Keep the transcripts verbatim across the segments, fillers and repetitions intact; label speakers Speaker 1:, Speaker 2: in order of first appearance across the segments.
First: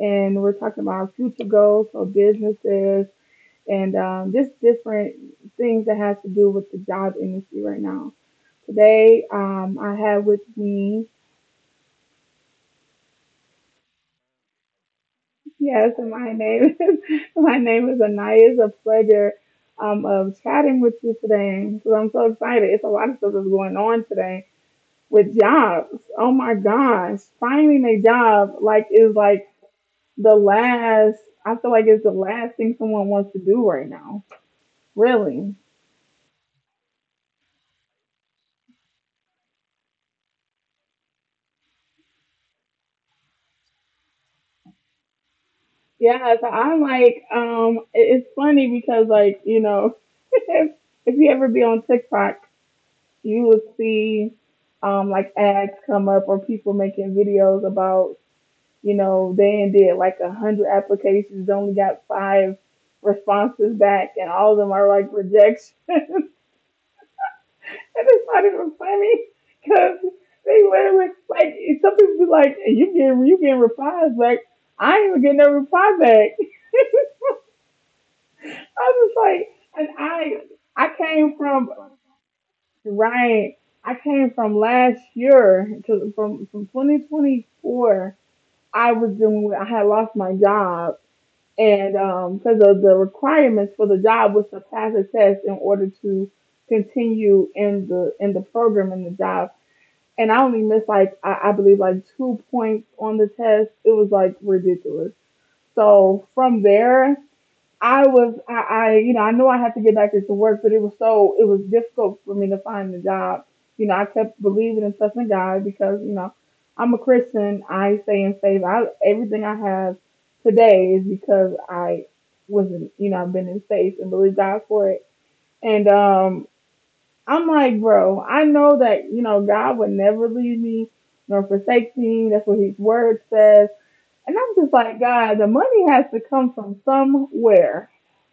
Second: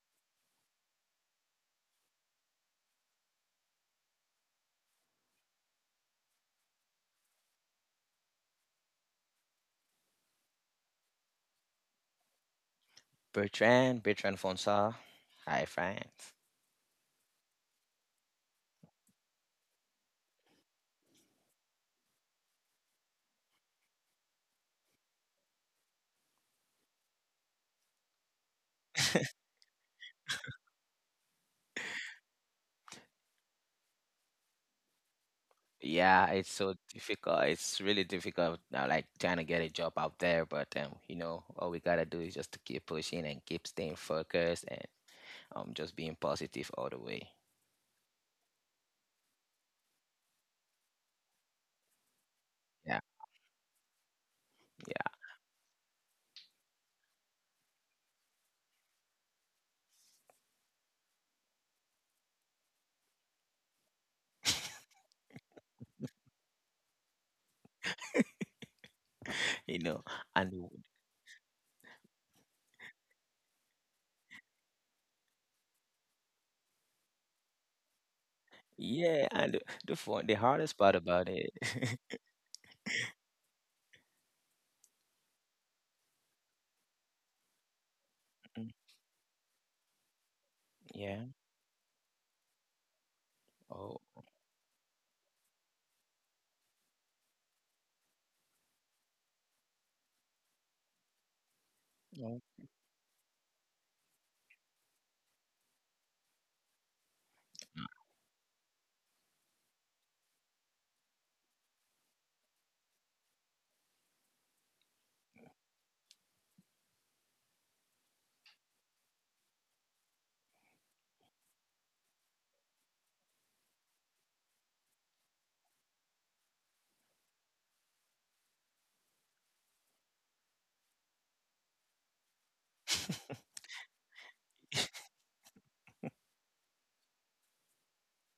Speaker 1: and we're talking about future goals for businesses and um, just different things that has to do with the job industry right now. Today, um, I have with me,
Speaker 2: Bertrand, Bertrand Fonsa. Hi,
Speaker 1: yes, and my
Speaker 2: friends.
Speaker 1: name is my name is Anaya. It's a pleasure um, of chatting with you today because I'm so excited. It's a lot of stuff that's going on today with jobs. Oh my gosh, finding a job like is like the last I feel like it's the last thing someone wants to do right now. Really.
Speaker 2: Yeah, it's so difficult. It's really difficult now, like trying to get a job out there. But um, you know, all we gotta do is just to keep pushing and keep staying focused and um, just being
Speaker 1: Yeah, so
Speaker 2: positive
Speaker 1: I'm
Speaker 2: all the
Speaker 1: like,
Speaker 2: way.
Speaker 1: um, it- it's funny because like, you know, if, if you ever be on TikTok,
Speaker 2: Yeah,
Speaker 1: you will see
Speaker 2: yeah,
Speaker 1: um like ads come up or people making videos about, you know, they ain't did like a hundred applications, only got five responses back and all of them are like rejection. And they thought it was funny
Speaker 2: you know,
Speaker 1: because
Speaker 2: and w-
Speaker 1: they literally like like, some people be like, "Hey, you getting you getting replies?" Like I ain't even getting no reply back. I was just
Speaker 2: yeah,
Speaker 1: like,
Speaker 2: and the
Speaker 1: and
Speaker 2: the fun, the hardest
Speaker 1: I I
Speaker 2: part about
Speaker 1: came
Speaker 2: it.
Speaker 1: from right. I came from last year to from from twenty twenty-four.
Speaker 2: Mm.
Speaker 1: I was doing. I had lost my job,
Speaker 2: Yeah.
Speaker 1: and um, because of the requirements for
Speaker 2: Oh,
Speaker 1: the job was to pass a test in order to continue in the in the program in the job. And I only missed like I, I believe like
Speaker 2: oh,
Speaker 1: two points on the test. It was like ridiculous. So from there, I was I, I you know I knew I had to get back into work, but it was so it was difficult for me to find a job. You know, I kept believing and trusting God because you know I'm a Christian. I stay in faith. I everything I have today is because I wasn't you know I've been in faith and believed God for it. And um I'm like, bro, I know that, you know, God would never leave me nor forsake me. That's what His word says. And I'm just like, God, the money has to come from somewhere.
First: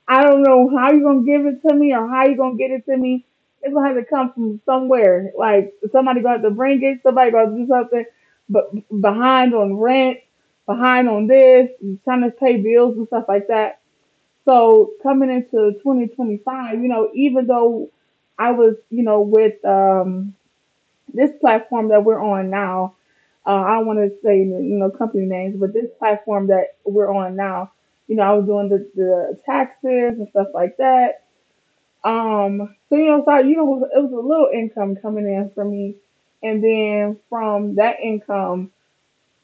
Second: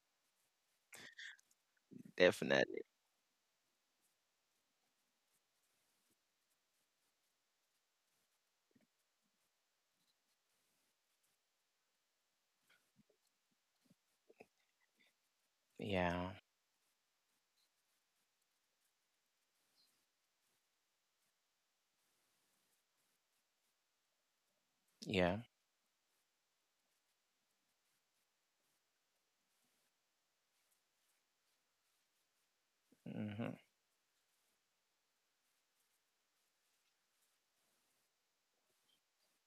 Speaker 1: I don't know how you're going to give it to me or how you're going to get
Speaker 2: definitely.
Speaker 1: it to me. It's going to have to come from somewhere. Like, somebody going to have to bring it. Somebody going to do something. But behind on rent, behind on this, trying to pay bills and stuff like that, so coming into
Speaker 2: Yeah.
Speaker 1: twenty twenty-five, you know, even though I was, you know, with um, this platform that we're on now, uh, I don't want to say, you know, company
Speaker 2: Yeah.
Speaker 1: names, but this platform that we're on now, you know, I was doing the, the taxes and stuff like that. Um, so you know, so I,
Speaker 2: Hmm.
Speaker 1: you know, it was it was a little income coming in for me, and then from that income,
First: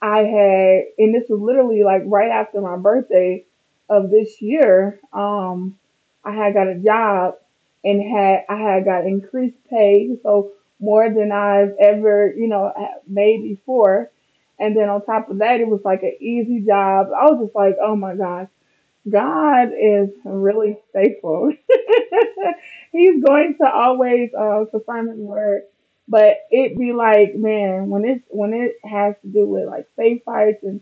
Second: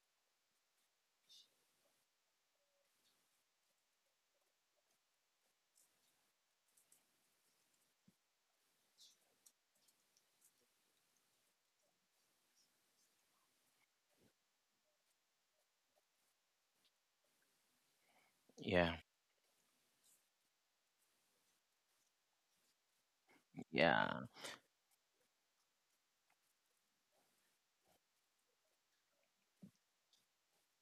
Speaker 1: I had, and this was literally like right after my birthday of this year, um, I had got a job and had I had got increased pay, so more than I've ever, you know, made before. And then on top of that, it was like an easy job. I was just like, oh my gosh,
Speaker 2: Yeah.
Speaker 1: God is really faithful. He's going to
Speaker 2: Yeah.
Speaker 1: always uh, confirm His word, but it be like, man, when it's when it has to do with like faith fights and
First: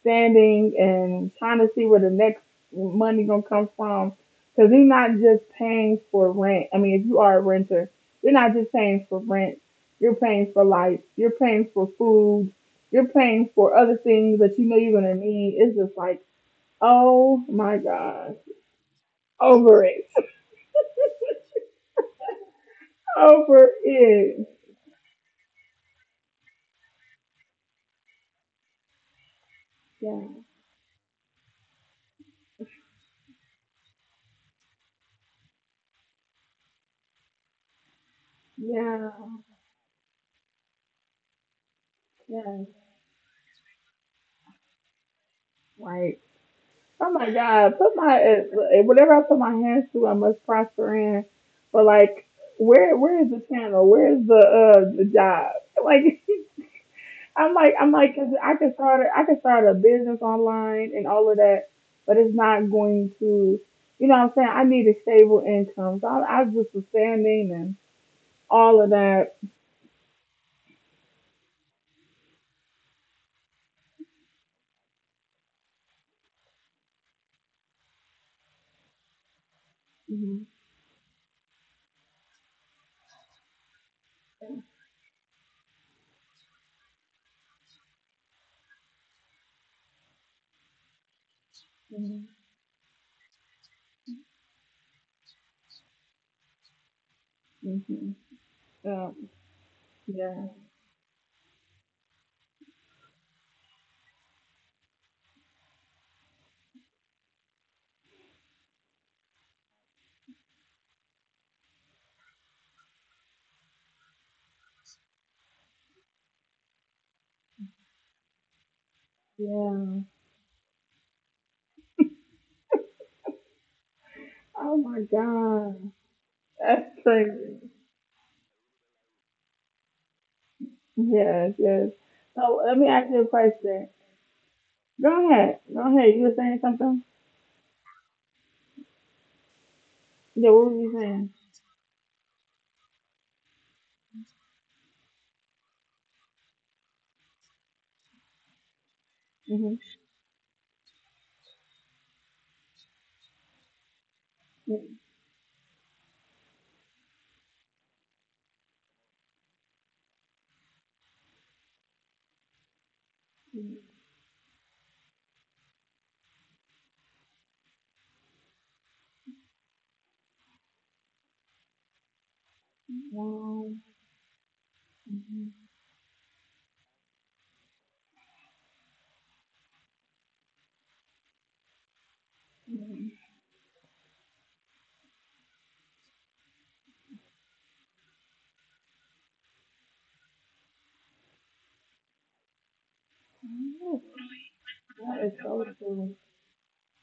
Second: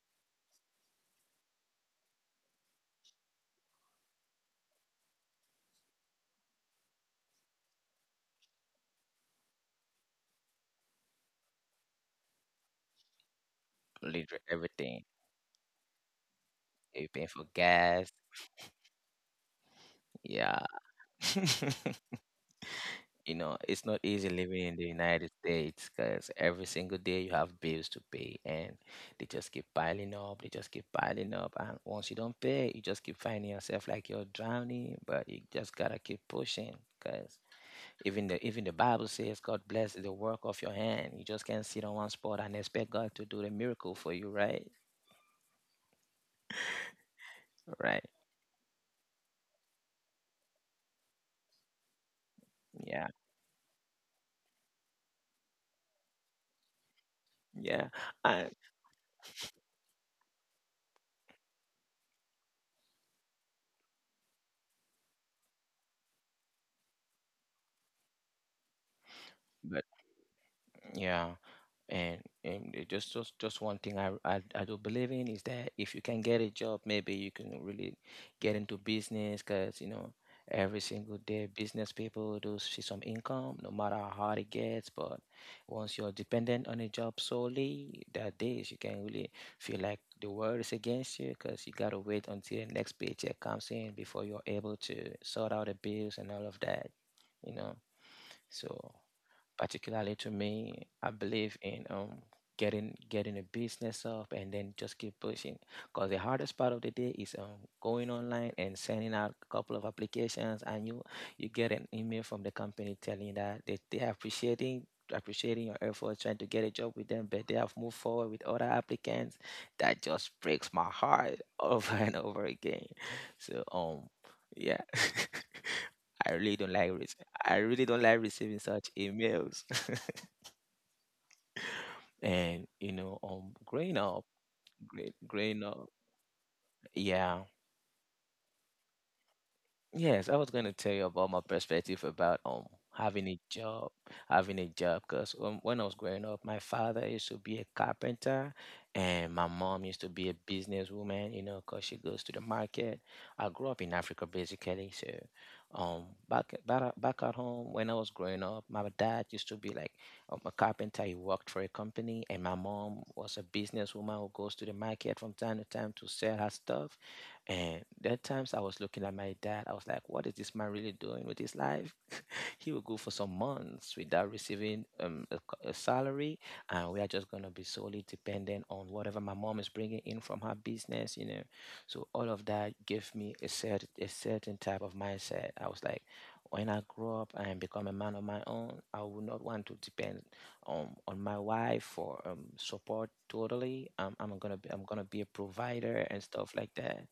Speaker 1: standing and trying to see where the next money gonna come from, because He's not just paying for rent. I mean, if you are a renter, you're not just paying for rent. You're paying for life. You're paying for food. You're paying for other things
Speaker 2: Literally
Speaker 1: that you know you're
Speaker 2: everything.
Speaker 1: gonna need. It's just like,
Speaker 2: You're paying for
Speaker 1: oh my
Speaker 2: gas.
Speaker 1: God. Over it.
Speaker 2: Yeah, you know,
Speaker 1: Over
Speaker 2: it's not easy
Speaker 1: it.
Speaker 2: living in the United States because every single day you have bills to pay, and they just keep piling
Speaker 1: Yeah.
Speaker 2: up, they just keep piling up. And once you don't pay, you just keep finding yourself like you're drowning, but you just gotta keep pushing, because even the even the Bible
Speaker 1: Yeah.
Speaker 2: says God bless the work of your hand. You just can't sit on one spot and
Speaker 1: Yeah.
Speaker 2: expect God to do the miracle for you, right?
Speaker 1: Like, oh my God. Put
Speaker 2: Right.
Speaker 1: my, uh, whatever I put my hands to, I must prosper in. But like, where,
Speaker 2: Yeah.
Speaker 1: where is the channel? Where is the, uh, the job? Like, I'm like,
Speaker 2: Yeah.
Speaker 1: I'm like, 'cause
Speaker 2: I,
Speaker 1: I could start, a, I could start a business online and all of that, but it's not going to, you know what I'm saying? I need a stable income. So I, I just was standing and all of that.
Speaker 2: but yeah. and and it just just just one thing I, I I do believe in is that if you can get a job, maybe you can really get into business, because you know every single day business people do see some income no matter how hard it gets. But once you're dependent on a job solely, that days you can really feel like the world is against you, because you gotta
Speaker 1: Mhm.
Speaker 2: wait until the next paycheck comes in before you're able to sort out the bills and all of that, you know.
Speaker 1: hmm
Speaker 2: so
Speaker 1: Um,
Speaker 2: particularly to
Speaker 1: yeah,
Speaker 2: me, I believe in um getting getting a business up and then just keep pushing, because the hardest part of the day is um going online and sending out a couple of applications, and you you get an email from the company telling you that they, they are appreciating appreciating your efforts trying to get a job with them, but they have moved forward with other applicants.
Speaker 1: yeah.
Speaker 2: That just breaks my heart over and over again. so um
Speaker 1: Oh
Speaker 2: yeah.
Speaker 1: my God,
Speaker 2: i really don't
Speaker 1: that's
Speaker 2: like risk I
Speaker 1: crazy.
Speaker 2: really don't like receiving such emails.
Speaker 1: Yes, yes. So
Speaker 2: And
Speaker 1: let me
Speaker 2: you
Speaker 1: ask
Speaker 2: know,
Speaker 1: you a
Speaker 2: um,
Speaker 1: question.
Speaker 2: growing up, great,
Speaker 1: Go
Speaker 2: growing
Speaker 1: ahead, go
Speaker 2: up,
Speaker 1: ahead. You were saying something?
Speaker 2: yeah. Yes, I was
Speaker 1: Yeah,
Speaker 2: going
Speaker 1: what
Speaker 2: to
Speaker 1: were
Speaker 2: tell
Speaker 1: you
Speaker 2: you about
Speaker 1: saying?
Speaker 2: my perspective about um having a job, having a job. Cause um, when I was growing up, my father used to be a carpenter, and my
Speaker 1: Mm-hmm.
Speaker 2: mom used to be a businesswoman. You know, cause she goes to the market. I grew up in Africa, basically, so um back back at- back at home when I was growing up, my dad used to be like um, a carpenter. He worked for a company, and my mom was a businesswoman who goes to the market from time to time to sell her stuff. And there are times I was looking at my dad, I was like, what is this man really doing with his life? He will go for some
Speaker 1: Wow.
Speaker 2: months without receiving um, a, c-
Speaker 1: Mhm.
Speaker 2: a salary, and we are just going to be solely dependent on whatever my mom is bringing in from her business, you know. So all of that gave
Speaker 1: Mhm.
Speaker 2: me a, cert- a certain type of mindset. I was like, when I grow up and become a man on my own, I will not want to depend um, on my wife for um, support totally. Um, I'm gonna be, I'm gonna be a
Speaker 1: That is so
Speaker 2: provider and
Speaker 1: true.
Speaker 2: stuff like that.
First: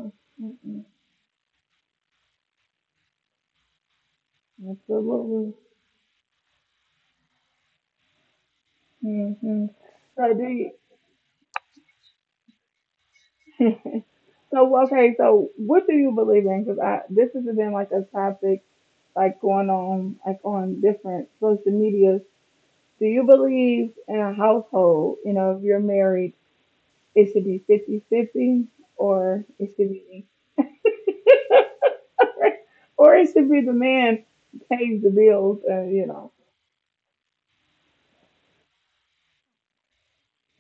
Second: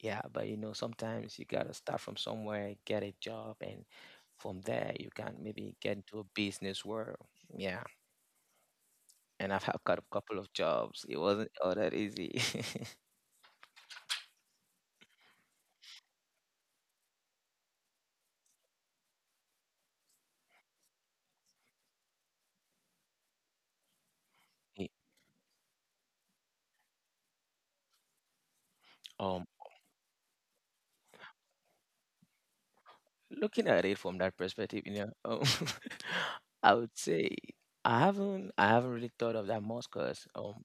Speaker 2: Yeah, but you know,
Speaker 1: Mm-mm.
Speaker 2: sometimes you gotta start from somewhere, get a job, and from there you can
Speaker 1: Absolutely.
Speaker 2: maybe get into a business world. Yeah, and I've
Speaker 1: Mm-hmm.
Speaker 2: had got a
Speaker 1: So
Speaker 2: couple of
Speaker 1: do
Speaker 2: jobs. It wasn't all that easy.
Speaker 1: so okay, so what do you believe in? Because I this has been like a topic like going on like on different social media. Do you believe in a
Speaker 2: Y-
Speaker 1: household? You know, if you're married, it should be fifty-fifty,
Speaker 2: Um,
Speaker 1: or it should be or it should be
Speaker 2: Looking
Speaker 1: the
Speaker 2: at it from
Speaker 1: man
Speaker 2: that perspective, you
Speaker 1: pays
Speaker 2: know,
Speaker 1: the
Speaker 2: um,
Speaker 1: bills. Uh, you know.
Speaker 2: I would say I haven't I haven't really thought of that much because um,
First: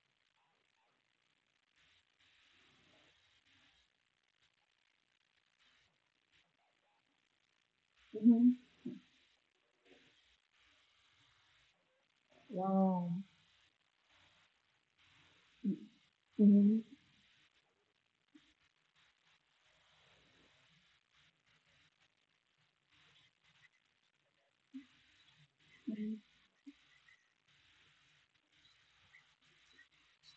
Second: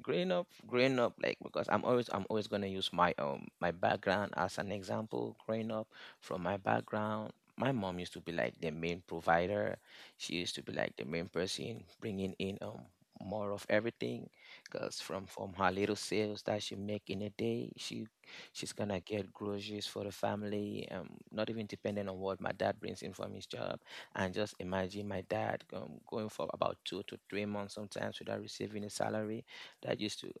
Speaker 2: growing up growing up like because i'm always I'm always going to use my um my background as an example. Growing up from my background, my mom used to be like
Speaker 1: hmm
Speaker 2: the main provider. She used to be like the main person bringing in um
Speaker 1: Wow.
Speaker 2: more of everything, because from from her little sales that she
Speaker 1: Mm-hmm.
Speaker 2: make in a day, she she's gonna get groceries for the family, um, not even depending on what my dad brings in from his job. And just imagine my dad um, going
Speaker 1: Yes.
Speaker 2: for about two to three months sometimes without receiving a salary. that used to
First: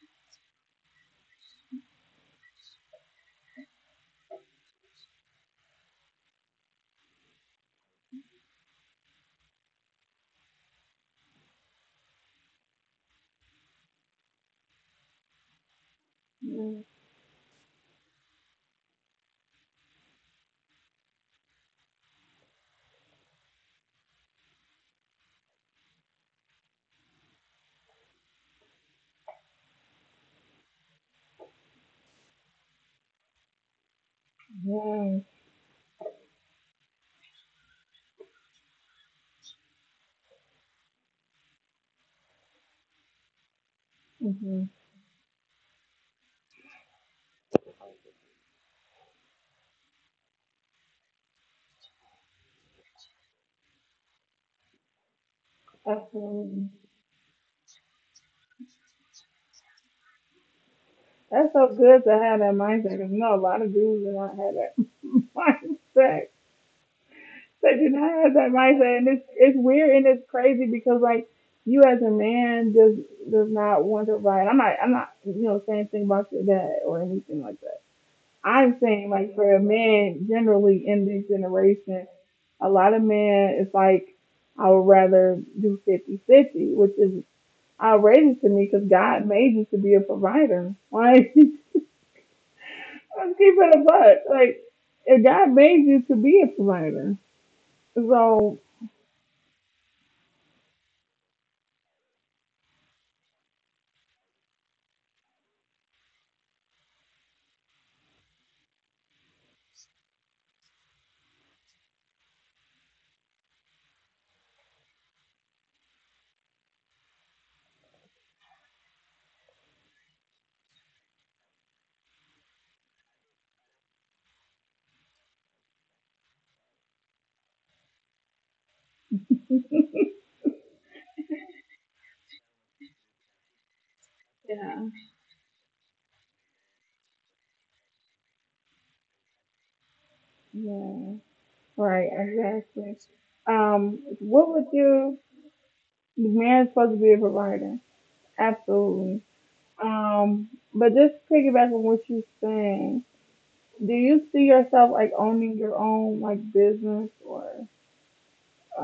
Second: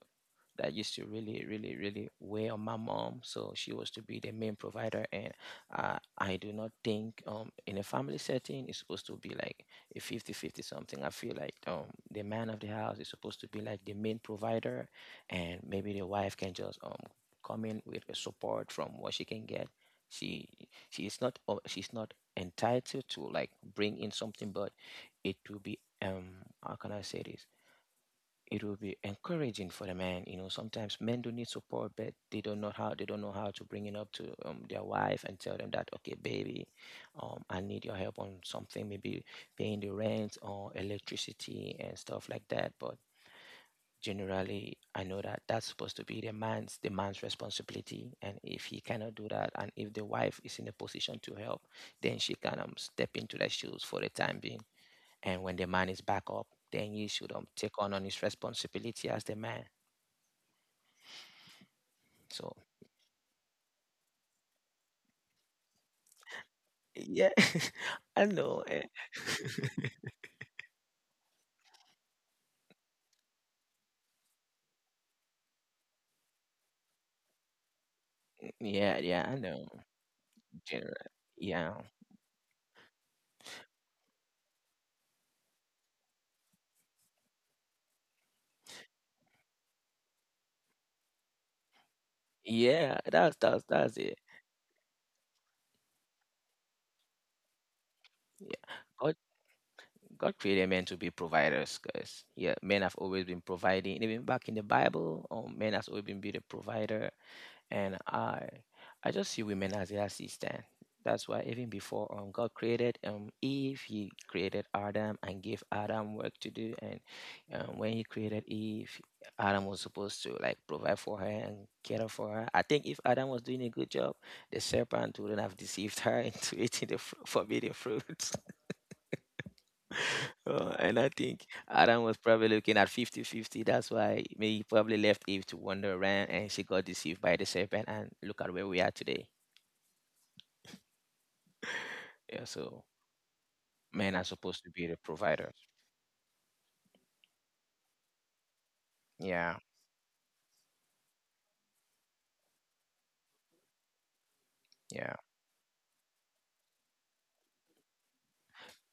Speaker 2: that used to really really really weigh on my mom. So she was to be the main provider. And i i do not think um in a family setting it's supposed to be like a fifty fifty something. I feel like um the man of the house is supposed to be like the main provider, and maybe the wife can just um come in with a support from what she can get. she she is not o- she's not entitled to like bring in something, but it will be um, how can I say this, it will be encouraging for the man. You know, sometimes men do need support, but they don't know how they don't know how to bring it up to um, their
Speaker 1: Mm-hmm.
Speaker 2: wife and tell them that, okay, baby, um, I need your help on something, maybe paying the rent or electricity and stuff like that. But
Speaker 1: Mm-hmm.
Speaker 2: generally I know that that's supposed to be the man's the man's responsibility, and if he cannot do that, and if the wife is in a position to help, then she can um, step into the shoes for the time being. And when the man is back up,
Speaker 1: Absolutely.
Speaker 2: then you should um, take on on his responsibility as the man.
Speaker 1: That's so good to have
Speaker 2: So
Speaker 1: that mindset because you know a lot of dudes do not have that mindset.
Speaker 2: yeah,
Speaker 1: They do not
Speaker 2: I
Speaker 1: have that
Speaker 2: know. eh,
Speaker 1: mindset, and it's it's weird and it's crazy because like you as a man does does not want to provide. I'm not I'm not you know saying anything about your dad or anything like that. I'm
Speaker 2: Yeah,
Speaker 1: saying
Speaker 2: yeah,
Speaker 1: like
Speaker 2: I
Speaker 1: for a
Speaker 2: know.
Speaker 1: man generally
Speaker 2: Gener-
Speaker 1: in this
Speaker 2: Yeah,
Speaker 1: generation, a lot of men it's like I would rather do fifty fifty, which is outrageous to me because God made you to be a provider. Like,
Speaker 2: yeah. That's
Speaker 1: I'm
Speaker 2: that's
Speaker 1: keeping a
Speaker 2: that's it.
Speaker 1: buck. Like, and God made you to be a provider.
Speaker 2: Yeah,
Speaker 1: So,
Speaker 2: God God created men to be providers, guys. Yeah, men have always been providing. Even back in the Bible, um, men has always been be the provider. And I I just see women as the assistant. That's why even before um God created um Eve, He created Adam and gave Adam work to do. And um, when He created Eve, Adam was supposed to like provide for her and care for her. I think if Adam was doing a good job, the serpent wouldn't have deceived her into eating the fru- forbidden fruit. Uh, and I think Adam was probably looking at fifty-fifty. That's why maybe he
Speaker 1: yeah,
Speaker 2: probably left Eve to wander around, and she got deceived by the serpent. And look at where we are today.
Speaker 1: yeah, right,
Speaker 2: Yeah, so
Speaker 1: exactly. Um,
Speaker 2: men are
Speaker 1: what
Speaker 2: supposed to
Speaker 1: would
Speaker 2: be the
Speaker 1: you,
Speaker 2: providers.
Speaker 1: the man's supposed to be a provider. Absolutely.
Speaker 2: Yeah,
Speaker 1: Um, but just piggyback on what you're saying, do you see yourself
Speaker 2: yeah.
Speaker 1: like owning your own like business or,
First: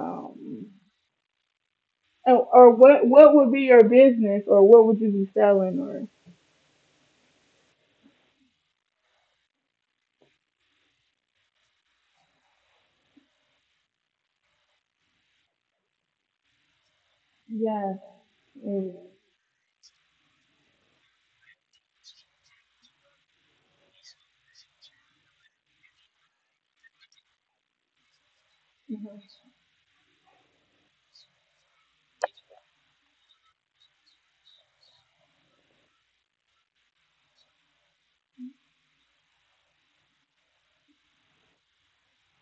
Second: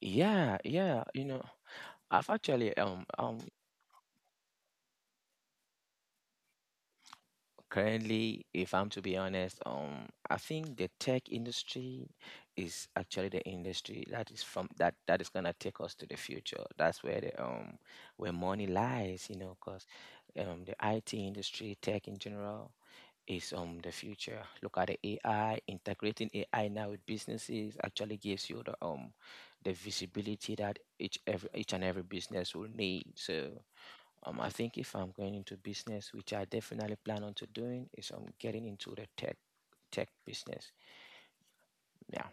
Speaker 2: Yeah, yeah. You know, I've
Speaker 1: or or
Speaker 2: actually um
Speaker 1: what, what
Speaker 2: um
Speaker 1: would be your business or what would you be selling or?
Speaker 2: currently, if I'm to be honest, um I think the tech industry is actually the industry that is from that that is gonna take us to the future. That's where the um
Speaker 1: Yes.
Speaker 2: where money
Speaker 1: Yes.
Speaker 2: lies, you know, 'cause um, the I T industry, tech in general, is um the future. Look at the A I, integrating A I now with businesses actually gives you the um
Speaker 1: Mhm.
Speaker 2: the visibility that each every each and every business will need. So um I think if I'm going into business, which I definitely plan on to doing, is um getting into the tech tech business. Yeah.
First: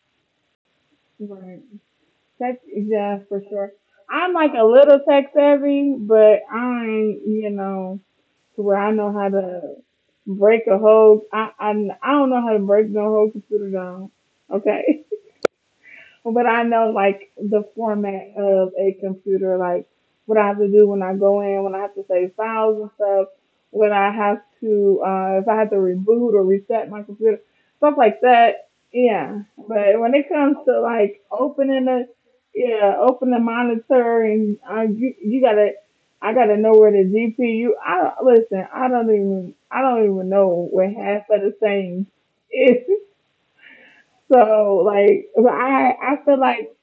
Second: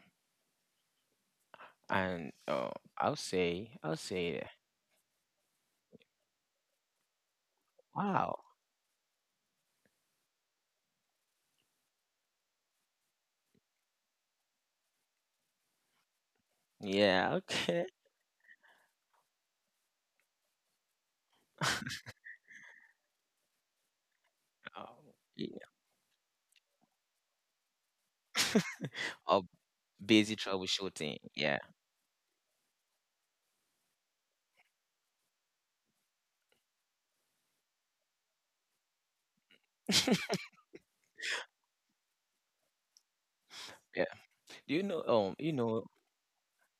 Speaker 1: Right.
Speaker 2: And
Speaker 1: Tech,
Speaker 2: uh, I'll
Speaker 1: yeah, for sure.
Speaker 2: say I'll
Speaker 1: I'm
Speaker 2: say
Speaker 1: like a little tech savvy, but I'm, you know,
Speaker 2: wow.
Speaker 1: to where I know how to break a whole. I I, I don't know how to break no whole computer down. Okay. But I know like
Speaker 2: Yeah,
Speaker 1: the
Speaker 2: okay.
Speaker 1: format of a computer, like what I have to do when I go in, when I have to save files and stuff, when I have
Speaker 2: Um,
Speaker 1: to, uh, if
Speaker 2: yeah.
Speaker 1: I have to reboot or reset my computer, stuff like that. Yeah.
Speaker 2: Oh,
Speaker 1: But when it
Speaker 2: busy
Speaker 1: comes to
Speaker 2: troubleshooting.
Speaker 1: like
Speaker 2: Yeah.
Speaker 1: opening a, yeah, open the monitor and uh, you, you gotta, I gotta know where the G P U. I don't- listen. I don't even. I don't even know what half of the things is. So
Speaker 2: You know,
Speaker 1: like,
Speaker 2: um,
Speaker 1: but
Speaker 2: you know,
Speaker 1: I I feel like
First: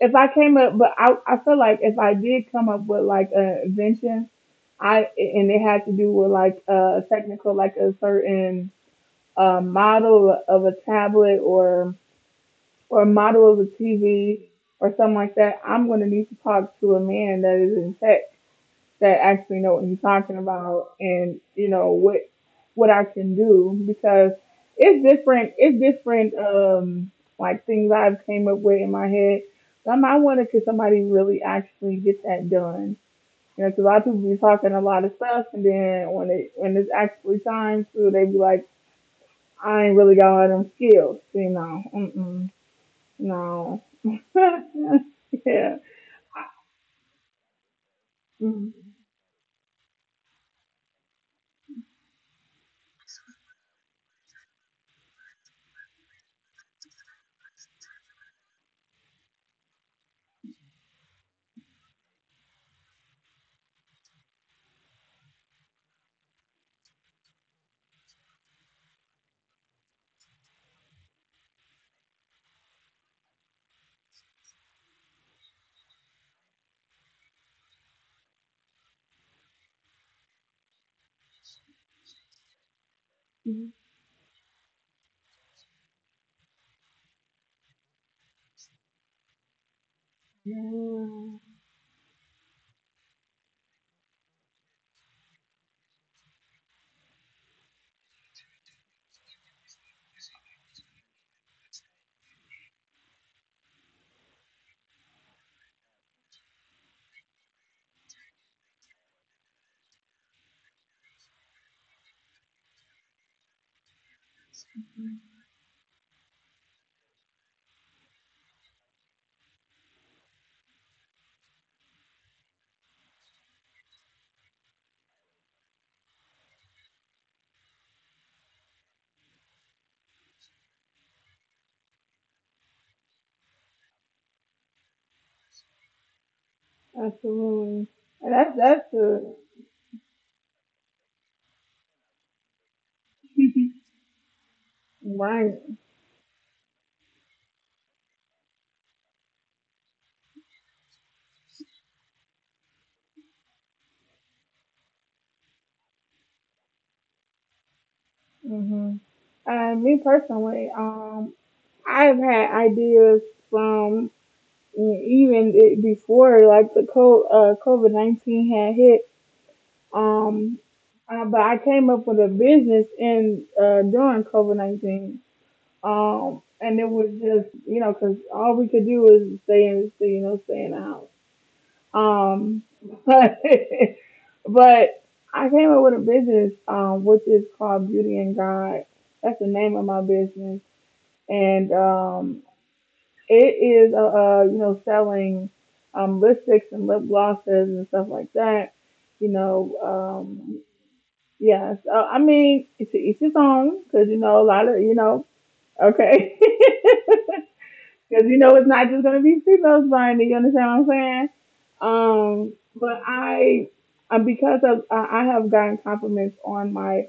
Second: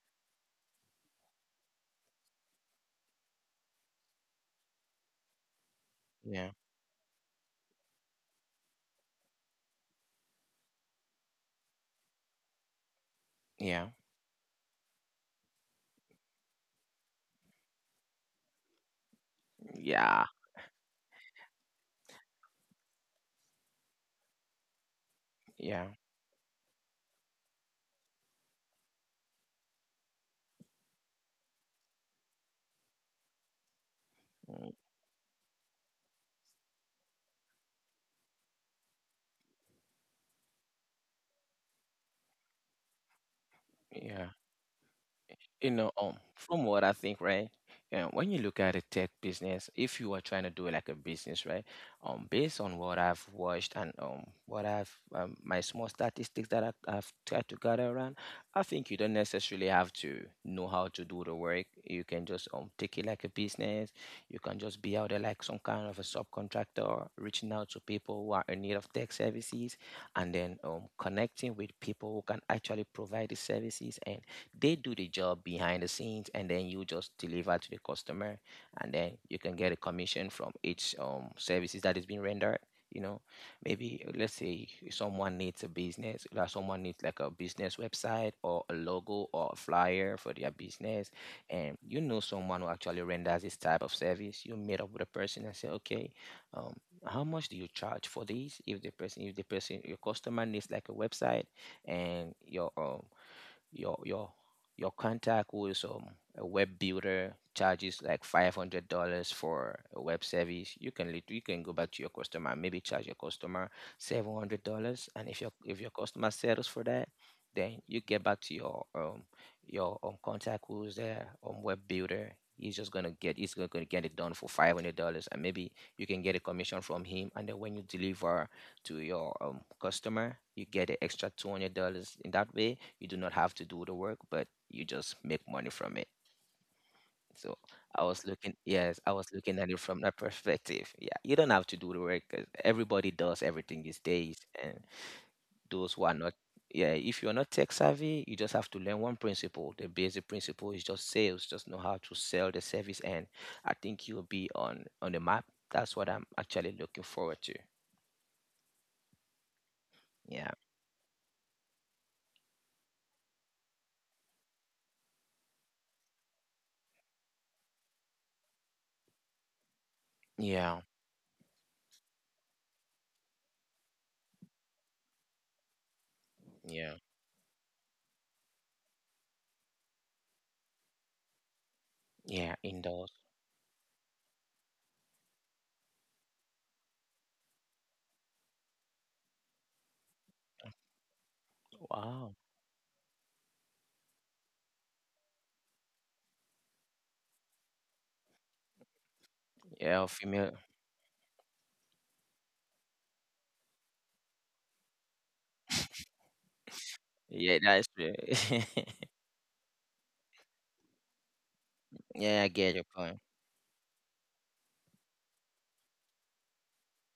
Speaker 1: if I came up, but I, I feel like if I did come up with like an invention, I and it had to do with
Speaker 2: yeah,
Speaker 1: like a technical, like a certain uh, model of a tablet or or a model of a
Speaker 2: yeah,
Speaker 1: T V or something like that. I'm going to need to talk to a man that is in tech that actually know what he's
Speaker 2: yeah,
Speaker 1: talking about and you know what what I can do because it's different it's
Speaker 2: yeah,
Speaker 1: different um like things I've came up with in my head. Some I wonder could somebody really actually get that done. You know, 'cause a lot of people be talking
Speaker 2: mm,
Speaker 1: a lot of stuff, and then when it when it's actually time to, they be like, "I ain't really got all them skills," you know. Mm-mm, no.
Speaker 2: yeah. You
Speaker 1: Yeah.
Speaker 2: know, um, from what I think, right? And when you look at a
Speaker 1: Mm.
Speaker 2: tech business, if you are trying to do it like a business, right? Um, based on what I've watched and um, what I've um, my small statistics that I, I've tried to gather around, I think you don't necessarily have to know how to do the work. You can just um take it like a business. You can just be out there like some kind of a subcontractor, reaching out to people who are in need of tech services, and then um connecting with people who can actually provide the services. They do the job behind the scenes, and then you just deliver to the customer, and then you can get a commission from each um services that is being rendered. You know, maybe uh, let's say someone needs a business, like someone needs like a business website or a logo or a flyer for their
Speaker 1: Yeah.
Speaker 2: business, and you know someone who actually renders this type of service. You meet up with a person and say, okay, um, how much do you charge for this? If the person, if the person, your customer, needs like a website, and your um, your your your contact who is um, a web builder charges like five hundred dollars for a web service. You can lit- you can go back to your customer and maybe charge your customer seven hundred dollars, and if your if your customer settles for that. Then you get back to your um your um contact who's there um web builder. He's just gonna get he's gonna, gonna get it done for five hundred dollars, and maybe you can get a commission from him. And then when you deliver to your um customer, you get an extra two hundred dollars. In that way, you do not have to do the work, but you just make money from it. So
Speaker 1: Absolutely.
Speaker 2: I was
Speaker 1: And
Speaker 2: looking
Speaker 1: that's
Speaker 2: Yes,
Speaker 1: that's
Speaker 2: I was
Speaker 1: the
Speaker 2: looking at it from that perspective. Yeah, you don't have to do the work 'cause everybody does everything these days. And
Speaker 1: right.
Speaker 2: those who are not yeah, if you're not tech savvy, you just have to learn one principle. The basic principle is just sales. Just know how to sell the service. And I think you'll be on on the map. That's what I'm actually looking forward to.
Speaker 1: Hmm. Uh, me
Speaker 2: Yeah.
Speaker 1: personally, um, I've had ideas from mm, even it before like the co- uh, COVID nineteen had hit. Um,
Speaker 2: Yeah.
Speaker 1: uh, but I came up with a business in uh, during COVID nineteen. Um, and
Speaker 2: Yeah.
Speaker 1: it was just you know because all we could do was stay in stay, you know stay in the house.
Speaker 2: Yeah,
Speaker 1: Um,
Speaker 2: indoors.
Speaker 1: but, but I came up with a business, um, which is called Beauty and God. That's the name of my business, and
Speaker 2: Wow.
Speaker 1: um, it is uh, uh you know selling um lipsticks and lip glosses and stuff like that. You know,
Speaker 2: Yeah, female.
Speaker 1: um, yeah. So I mean, it's each his own, because you know a lot of you know. Okay.
Speaker 2: Yeah, that's
Speaker 1: Because you know it's
Speaker 2: right.
Speaker 1: not just gonna be females buying it. You understand what I'm saying?
Speaker 2: Yeah, I
Speaker 1: Um,
Speaker 2: get your
Speaker 1: but
Speaker 2: point.
Speaker 1: I, uh, because of I I have gotten compliments on my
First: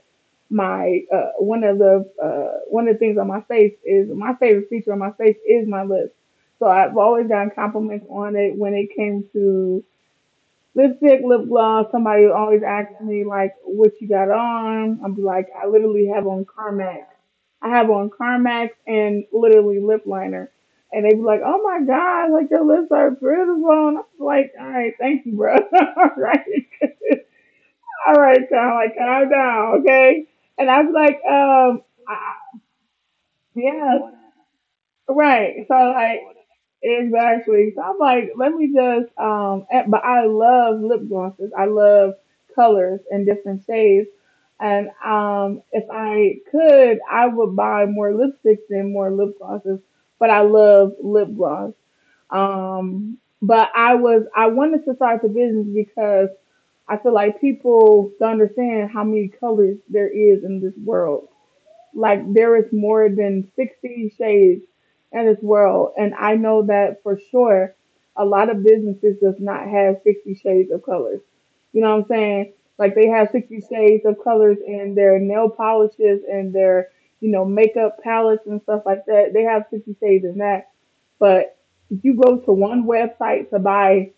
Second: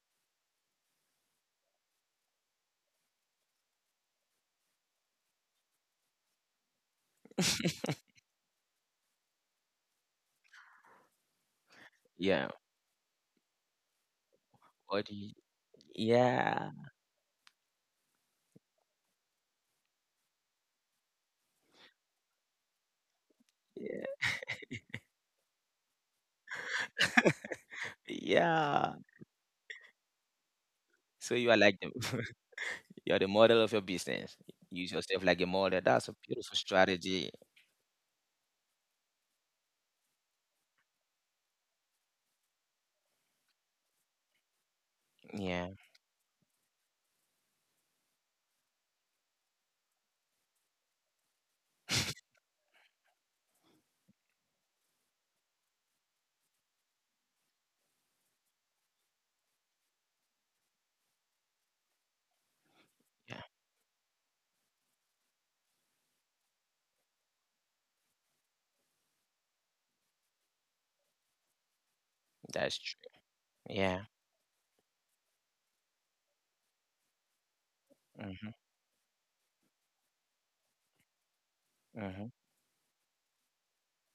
Speaker 1: my uh, one of the uh, one of the things on my face is my favorite feature on my face is my lips. So I've always gotten compliments on it when it came to lipstick, lip gloss. Somebody
Speaker 2: Yeah.
Speaker 1: always asks me like, "What you got on?"
Speaker 2: What
Speaker 1: I
Speaker 2: do
Speaker 1: am
Speaker 2: you,
Speaker 1: like, "I literally have on
Speaker 2: yeah.
Speaker 1: Carmax. I have on Carmax and literally lip liner." And they be like, "Oh my God, like your lips are beautiful." And I'm
Speaker 2: Yeah.
Speaker 1: like, "All right, thank you, bro. All right, all right, kind
Speaker 2: Yeah.
Speaker 1: like calm down, okay?" And I was like,
Speaker 2: So you are like
Speaker 1: "Um,
Speaker 2: the
Speaker 1: I,
Speaker 2: you're the model of your
Speaker 1: yeah,
Speaker 2: business. Use yourself like a
Speaker 1: right." So
Speaker 2: model. That's a
Speaker 1: like.
Speaker 2: beautiful strategy.
Speaker 1: Exactly. So I'm like, let me just um and- but I love lip glosses. I love colors and different shades. And um
Speaker 2: Yeah.
Speaker 1: if I could, I would buy more lipsticks than more lip glosses, but I love lip gloss. Um but I was I wanted to start the business because I feel like people don't understand how many colors there is in this world, like there is more
Speaker 2: Yeah.
Speaker 1: than sixty shades in this world. And I know that for sure a lot of businesses does not have sixty shades of colors. You know what I'm saying?
Speaker 2: That's
Speaker 1: Like they
Speaker 2: true.
Speaker 1: have sixty shades
Speaker 2: Yeah.
Speaker 1: of colors in their nail polishes and their, you know, makeup palettes
Speaker 2: Mm-hmm.
Speaker 1: and stuff like that. They have sixty shades in that. But if you
Speaker 2: Mm-hmm.
Speaker 1: go to one website to buy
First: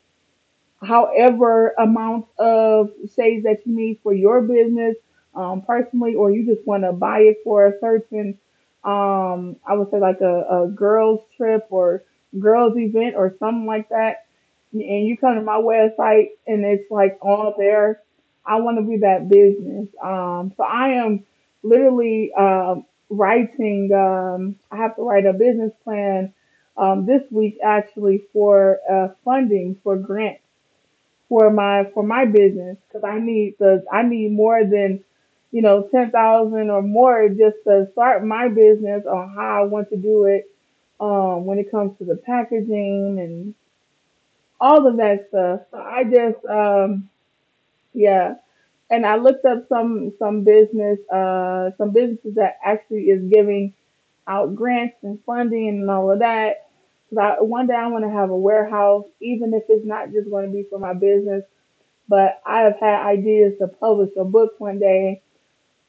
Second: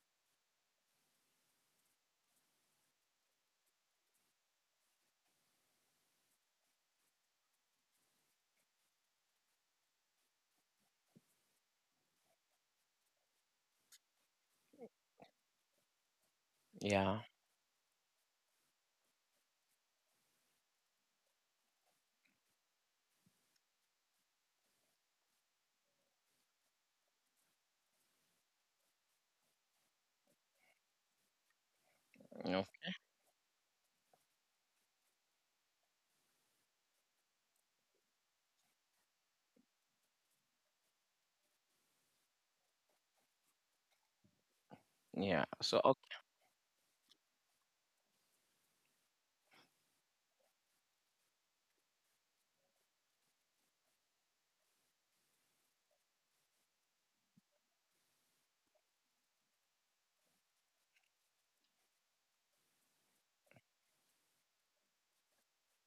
Speaker 1: however amount of shades that you need for your business, um, personally, or you just want to buy it for a certain, um, I would say like a, a girls trip or girls event or something like that. And you come to my website and it's like
Speaker 2: Yeah.
Speaker 1: all there. I want to be that business. Um, so I am literally um, writing. Um, I have to write a business plan um, this week actually for uh, funding, for grant for my for my
Speaker 2: No.
Speaker 1: business because I need the I need more than, you know, ten thousand or more just to start my business on how I want to do it, um, when it comes to the packaging and all of that
Speaker 2: Yeah.
Speaker 1: stuff. So
Speaker 2: So
Speaker 1: I
Speaker 2: okay.
Speaker 1: just um, yeah, and I looked up some some business uh, some businesses that actually is giving out grants and funding and all of that. Cause I, one day I want to have a warehouse, even if it's not just going to be for my business, but I have had ideas to publish a book one day.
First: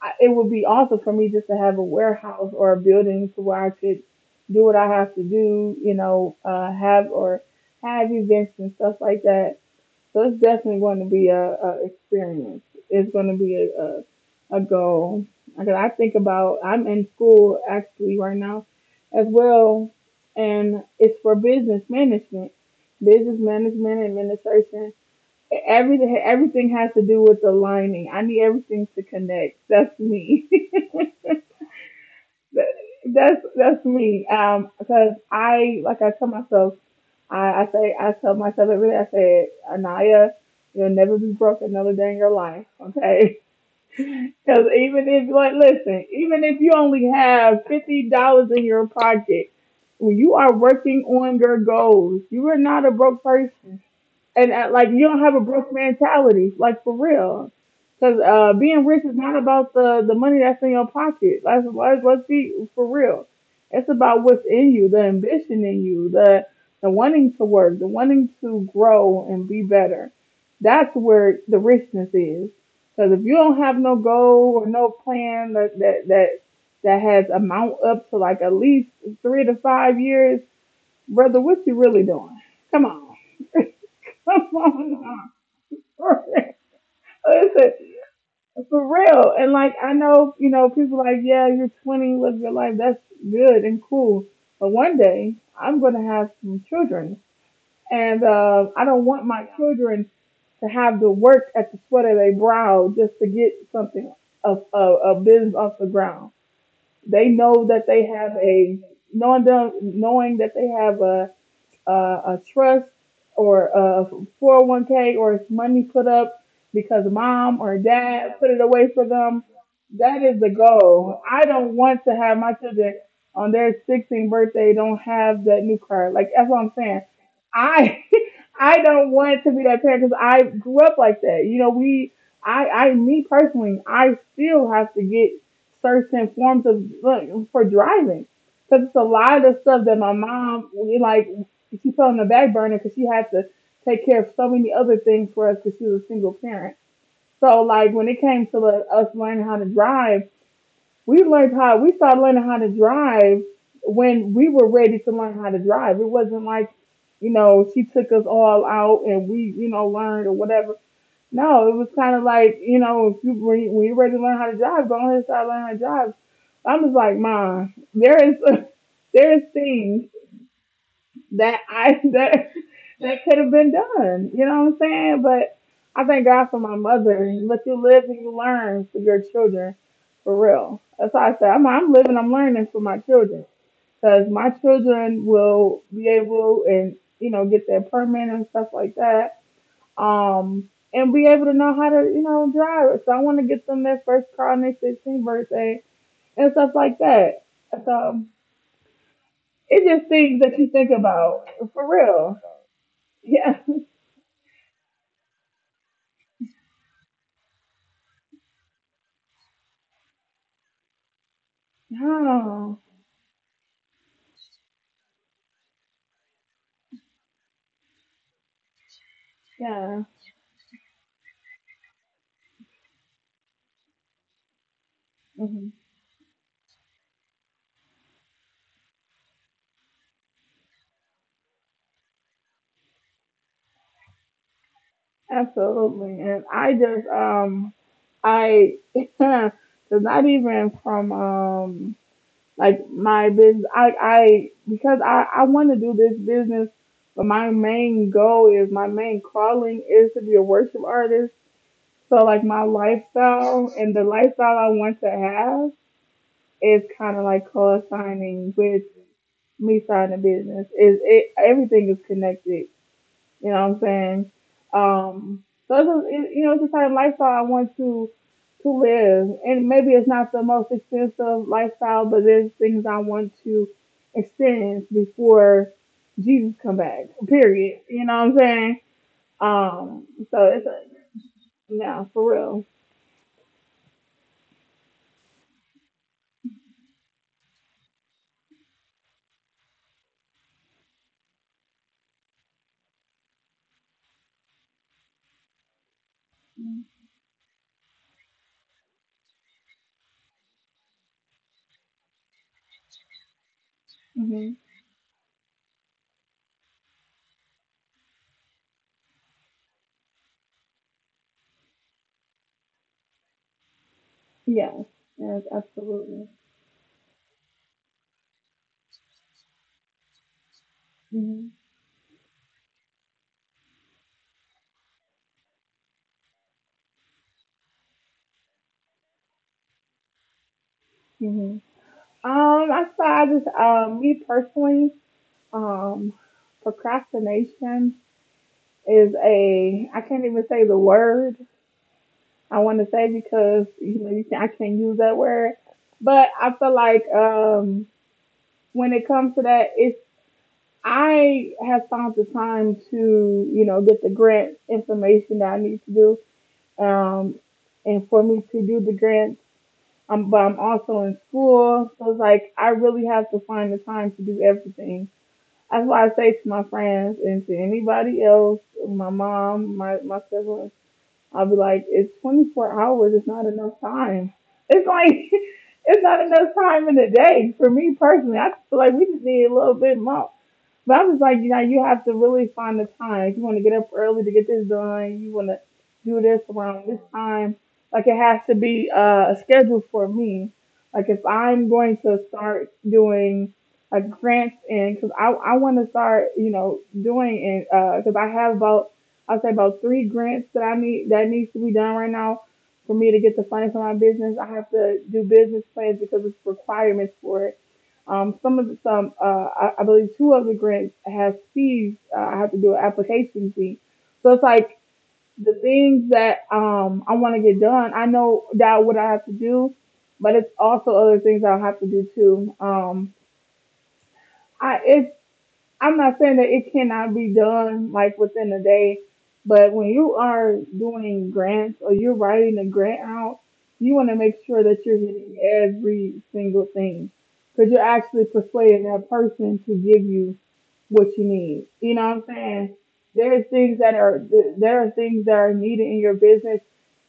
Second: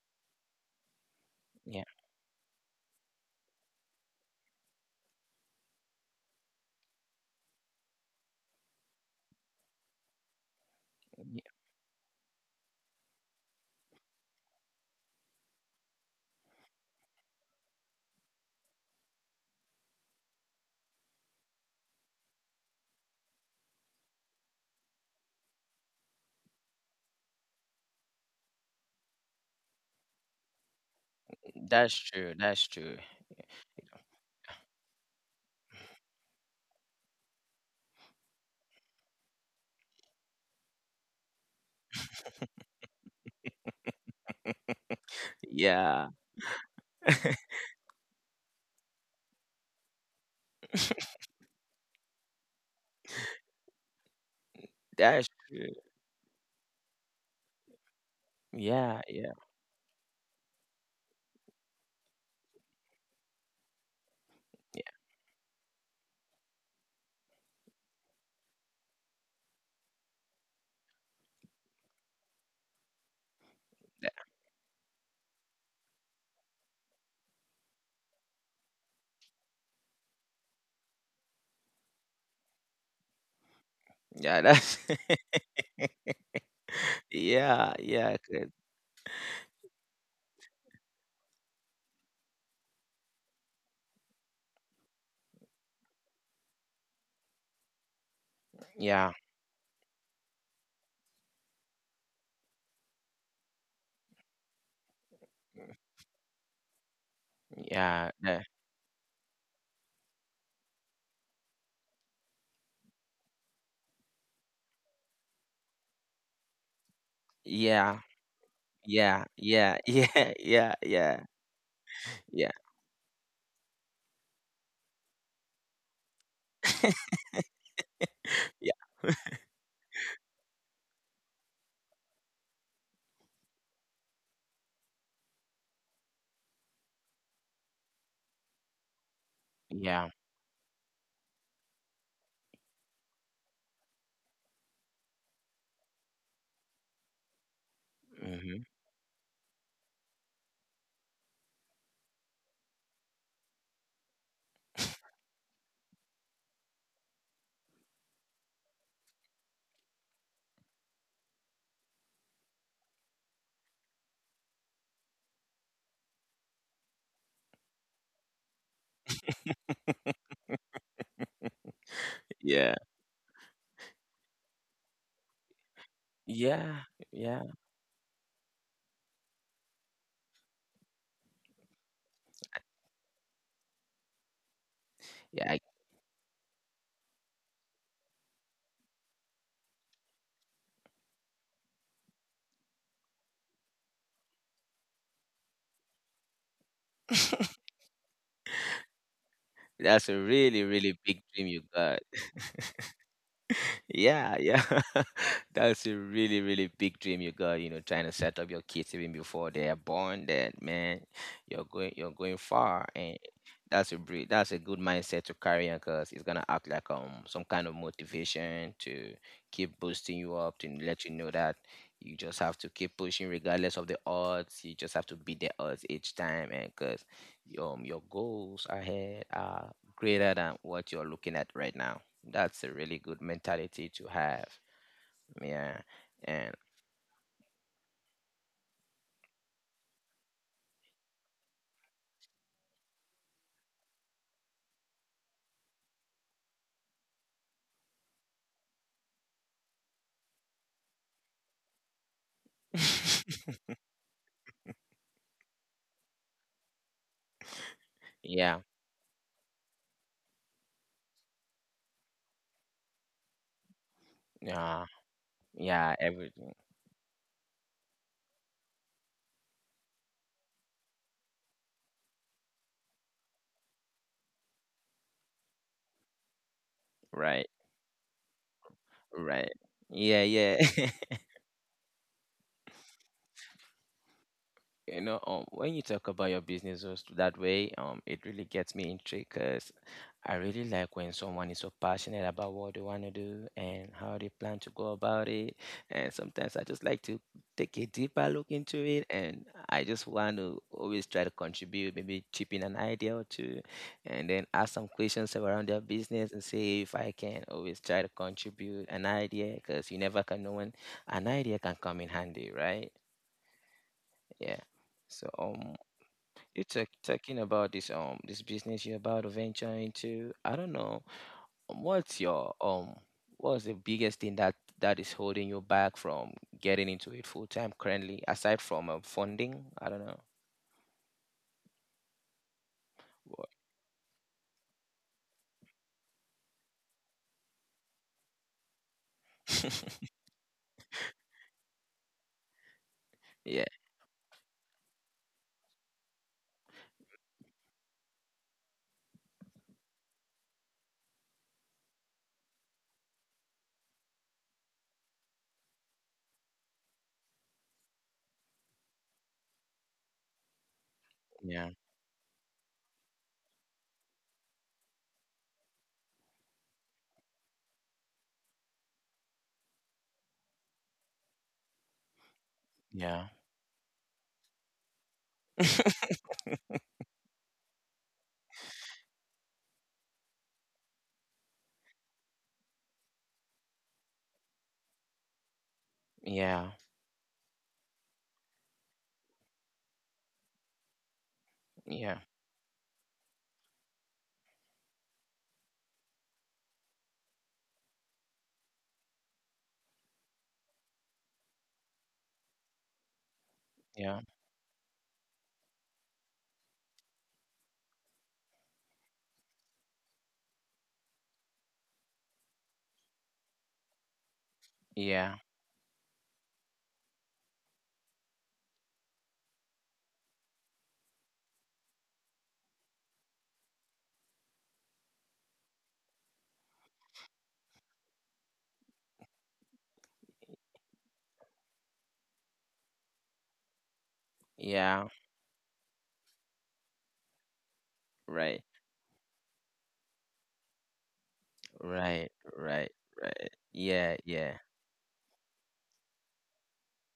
Speaker 1: I, it would be awesome for me just to have a
Speaker 2: Yeah,
Speaker 1: warehouse or a building to where I could do what I have to do, you know, uh, have or have events and stuff like that. So it's definitely going to be
Speaker 2: yeah,
Speaker 1: a, a experience. It's going to be a, a, a goal. Because I think about, I'm in school actually right now as well, and it's for business management, business management administration. Everything everything has to do with aligning. I need everything to connect. That's me.
Speaker 2: that's true. That's
Speaker 1: That-
Speaker 2: true.
Speaker 1: that's that's me. Um, because I like I tell myself, I, I say I tell myself every day. I say, Anaya, you'll never be broke another day in your life. Okay. Because even if like, listen,
Speaker 2: Yeah.
Speaker 1: even if you only have fifty dollars in your pocket, when you are working on your goals, you are not a broke person, and uh, like, you don't
Speaker 2: That's
Speaker 1: have a broke
Speaker 2: true.
Speaker 1: mentality, like for real. Because uh, being rich
Speaker 2: Yeah.
Speaker 1: is not
Speaker 2: Yeah.
Speaker 1: about the the money that's in your pocket. Let's, let's let's be for real. It's about what's in
Speaker 2: Yeah.
Speaker 1: you, the ambition in you, the the wanting to work, the wanting to grow and be better. That's where the richness is. Because if you don't have no
Speaker 2: that-
Speaker 1: goal or no plan that that that that has amount up to like at least three to five years, brother, what you really doing? Come on,
Speaker 2: Yeah.
Speaker 1: come
Speaker 2: That's
Speaker 1: on.
Speaker 2: yeah. Yeah. 'cause-
Speaker 1: For real. And like I know, you know, people like, yeah, you're twenty, live your life. That's good and cool. But one day I'm gonna have some children, and uh, I don't
Speaker 2: Yeah.
Speaker 1: want my children to have to work at the sweat of their brow just to get something a, a, a business off the ground. They know that they
Speaker 2: Yeah.
Speaker 1: have
Speaker 2: that-
Speaker 1: a Knowing them, knowing that they have a uh, a trust or a four oh one k, or it's money put up because mom or
Speaker 2: Yeah.
Speaker 1: dad put it away for
Speaker 2: Yeah,
Speaker 1: them.
Speaker 2: yeah, yeah,
Speaker 1: That is the
Speaker 2: yeah,
Speaker 1: goal.
Speaker 2: yeah,
Speaker 1: I don't want to have my
Speaker 2: yeah,
Speaker 1: children on their sixteenth birthday don't have that new car. Like, that's what I'm saying. I
Speaker 2: yeah,
Speaker 1: I don't want to be that parent because I grew up like that. You know, we I I me personally, I still have to get certain forms of look for driving because it's a lot of stuff that my
Speaker 2: yeah,
Speaker 1: mom we like. And she put on the back burner because she had to take care of so many other things for us because she was a single parent. So like, when it came to
Speaker 2: mhm,
Speaker 1: the, us learning how to drive, we learned how we started learning how to drive when we were ready to learn how to drive. It wasn't like, you know, she took us all out and we, you know, learned or whatever. No, it was kind of like, you know, if you when you are ready to learn how to drive, go ahead and start learning how to drive. I was like, Mom, there is there is things that I that
Speaker 2: yeah,
Speaker 1: that could have been done. You know what I'm saying? But I thank God for my
Speaker 2: yeah,
Speaker 1: mother.
Speaker 2: yeah,
Speaker 1: But you live and you learn for your children, for real. That's why I said I'm, I'm living, I'm learning for my children, because my children
Speaker 2: yeah. I-
Speaker 1: will be able and you know get their permit and stuff like that. Um. And be able to know how to, you know, drive. So I want to get them their first car on their sixteenth birthday and stuff like that. So it's just
Speaker 2: That's a
Speaker 1: things that you
Speaker 2: really,
Speaker 1: think
Speaker 2: really big
Speaker 1: about,
Speaker 2: dream you
Speaker 1: for
Speaker 2: got.
Speaker 1: real. Yeah.
Speaker 2: Yeah, yeah. That's a really, really big dream you got. You know, trying to set up your kids even before they are born, that man, you're going you're going
Speaker 1: Oh,
Speaker 2: far. And that's a bre- that's a good mindset to carry on because it's gonna act like um some kind of motivation to keep
Speaker 1: yeah.
Speaker 2: boosting you up, to let you know that you just have to keep pushing regardless of the odds. You just have to beat the
Speaker 1: Hmm.
Speaker 2: odds each time. And because um your goals ahead are greater than what you're looking at right now. That's a really good mentality to have. Yeah.
Speaker 1: Absolutely. And
Speaker 2: And
Speaker 1: I just, um, I, it's not even from, um, like, my business. I, I, because I, I want to do this business, but my main goal is, my main calling is to be a worship artist. So like my lifestyle and the lifestyle I want to have is kind of like co-signing
Speaker 2: yeah.
Speaker 1: with me starting a business. Is it, everything is connected. You know what I'm saying?
Speaker 2: Yeah.
Speaker 1: Um, so it's
Speaker 2: Yeah.
Speaker 1: a, it, you
Speaker 2: Everything.
Speaker 1: know, it's the type of lifestyle I want to to live, and maybe it's not the most expensive lifestyle, but there's things I want to experience before Jesus come back.
Speaker 2: Right.
Speaker 1: Period. You know what I'm saying?
Speaker 2: Right.
Speaker 1: Um,
Speaker 2: Yeah.
Speaker 1: so
Speaker 2: Yeah.
Speaker 1: it's a no, for real.
Speaker 2: You know, um when you talk about your businesses that way, um it really gets me intrigued because I really like when someone is so passionate about what they want to do and how they plan to go about it. And sometimes I just like to take a deeper look into it, and I just want to always try to contribute, maybe chip in an idea or two, and then
Speaker 1: Mm-hmm.
Speaker 2: ask some questions around their business and see if I can always try to contribute an idea, because you never can know when an idea can come in handy, right? Yeah.
Speaker 1: Yes,
Speaker 2: So
Speaker 1: yes,
Speaker 2: um
Speaker 1: absolutely.
Speaker 2: you talk, talking about this um this business you're about to venture into, I don't know.
Speaker 1: Hmm.
Speaker 2: um, what's your um what's the biggest thing that that is holding you back from getting into it full time currently, aside from um, funding? I don't know.
Speaker 1: Hmm. Um, I saw I
Speaker 2: What?
Speaker 1: just um me personally, um procrastination. Is a I can't even say the word I want to say
Speaker 2: Yeah.
Speaker 1: because you know you can, I can't use that word, but I feel like um, when it comes to that, it's I have found the time to you know get the grant information that I need to do, um, and for me to do the grant, um, but I'm also in
Speaker 2: Yeah.
Speaker 1: school, so it's like I really have to find the time to do everything. That's why I say to my friends and to anybody else, my mom, my my siblings, I'll be like, it's twenty-four hours.
Speaker 2: Yeah.
Speaker 1: It's not enough time. It's like, it's not enough time in the day for me personally. I feel like we just need a little bit more. But I was like, you know, you have to really find the time. If you want to get up early to get this done, you want to do this
Speaker 2: Yeah.
Speaker 1: around this time. Like, it has to be uh, a schedule for me. Like if I'm going
Speaker 2: Yeah.
Speaker 1: to start doing like grants, and because I I want to start you know doing, and because I have about, I will say about three grants that I need that needs to be done right now for me to get the funding for my
Speaker 2: Yeah.
Speaker 1: business. I have to do business plans because it's requirements for it. um, some of the, some, uh, I, I believe two of the grants have fees. Uh, I have to do an application fee. So it's like
Speaker 2: Yeah.
Speaker 1: the things that, um, I want to get done. I know that what I have to do, but it's also other things I'll have to do too. Um, I, it's I'm not saying that it cannot be done like within a day, but when you are doing grants or you're writing a grant out, you want to make sure that you're
Speaker 2: Yeah.
Speaker 1: hitting every single thing because you're actually
Speaker 2: Right.
Speaker 1: persuading that person to give you what you need. You know what
Speaker 2: Right.
Speaker 1: I'm saying?
Speaker 2: Right. Right.
Speaker 1: There's things that
Speaker 2: Yeah.
Speaker 1: are
Speaker 2: Yeah.
Speaker 1: there are things that are needed in your business,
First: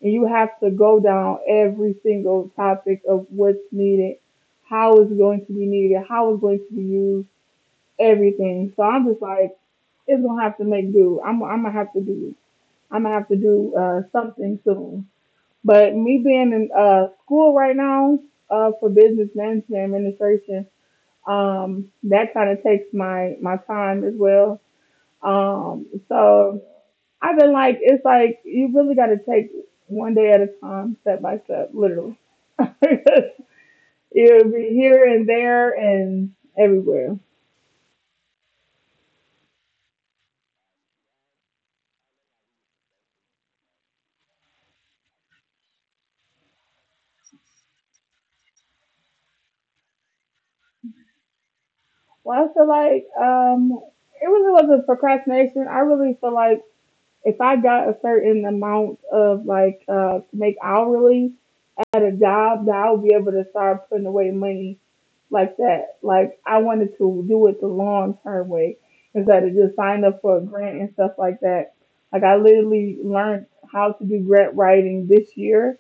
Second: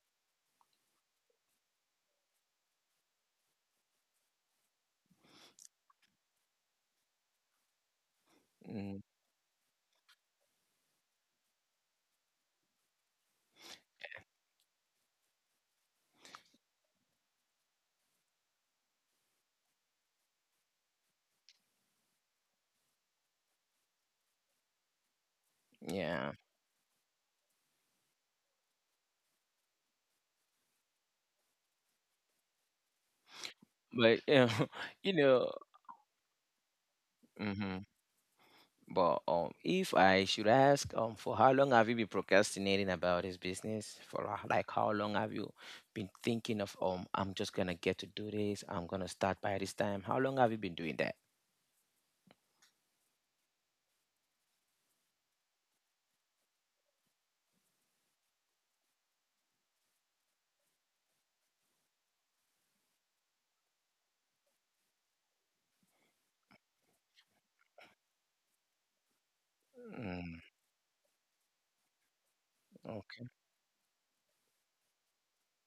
Speaker 1: and you have to go down every single topic of what's needed, how it's going to be needed, how it's going to be used, everything. So
Speaker 2: Mm.
Speaker 1: I'm just like, it's gonna have to make do. I'm I'm gonna have to do. I'm gonna have to do uh, something soon. But me being in uh, school right now uh, for business management administration, um, that kind of takes my my time as well. Um,
Speaker 2: Yeah.
Speaker 1: so I've been like, it's like you really got to take one day at a time, step by step, literally. It'll
Speaker 2: But you know.
Speaker 1: be here
Speaker 2: You
Speaker 1: and
Speaker 2: know.
Speaker 1: there and everywhere.
Speaker 2: Mhm. But um, if I should ask, um, for how long have you been procrastinating about this business? For uh, like, how long have you been thinking of, um, I'm just gonna get to do this. I'm gonna start by this time. How long have you been doing that?
Speaker 1: Well, I feel like um, it really wasn't procrastination. I really feel like if I got a certain amount of like uh, to make hourly at a job, that I would be able to start putting away money like that. Like I wanted to do it the long term way instead of just sign up for a
Speaker 2: Mm.
Speaker 1: grant and stuff like that. Like I literally
Speaker 2: Okay,
Speaker 1: learned how to do grant writing this year,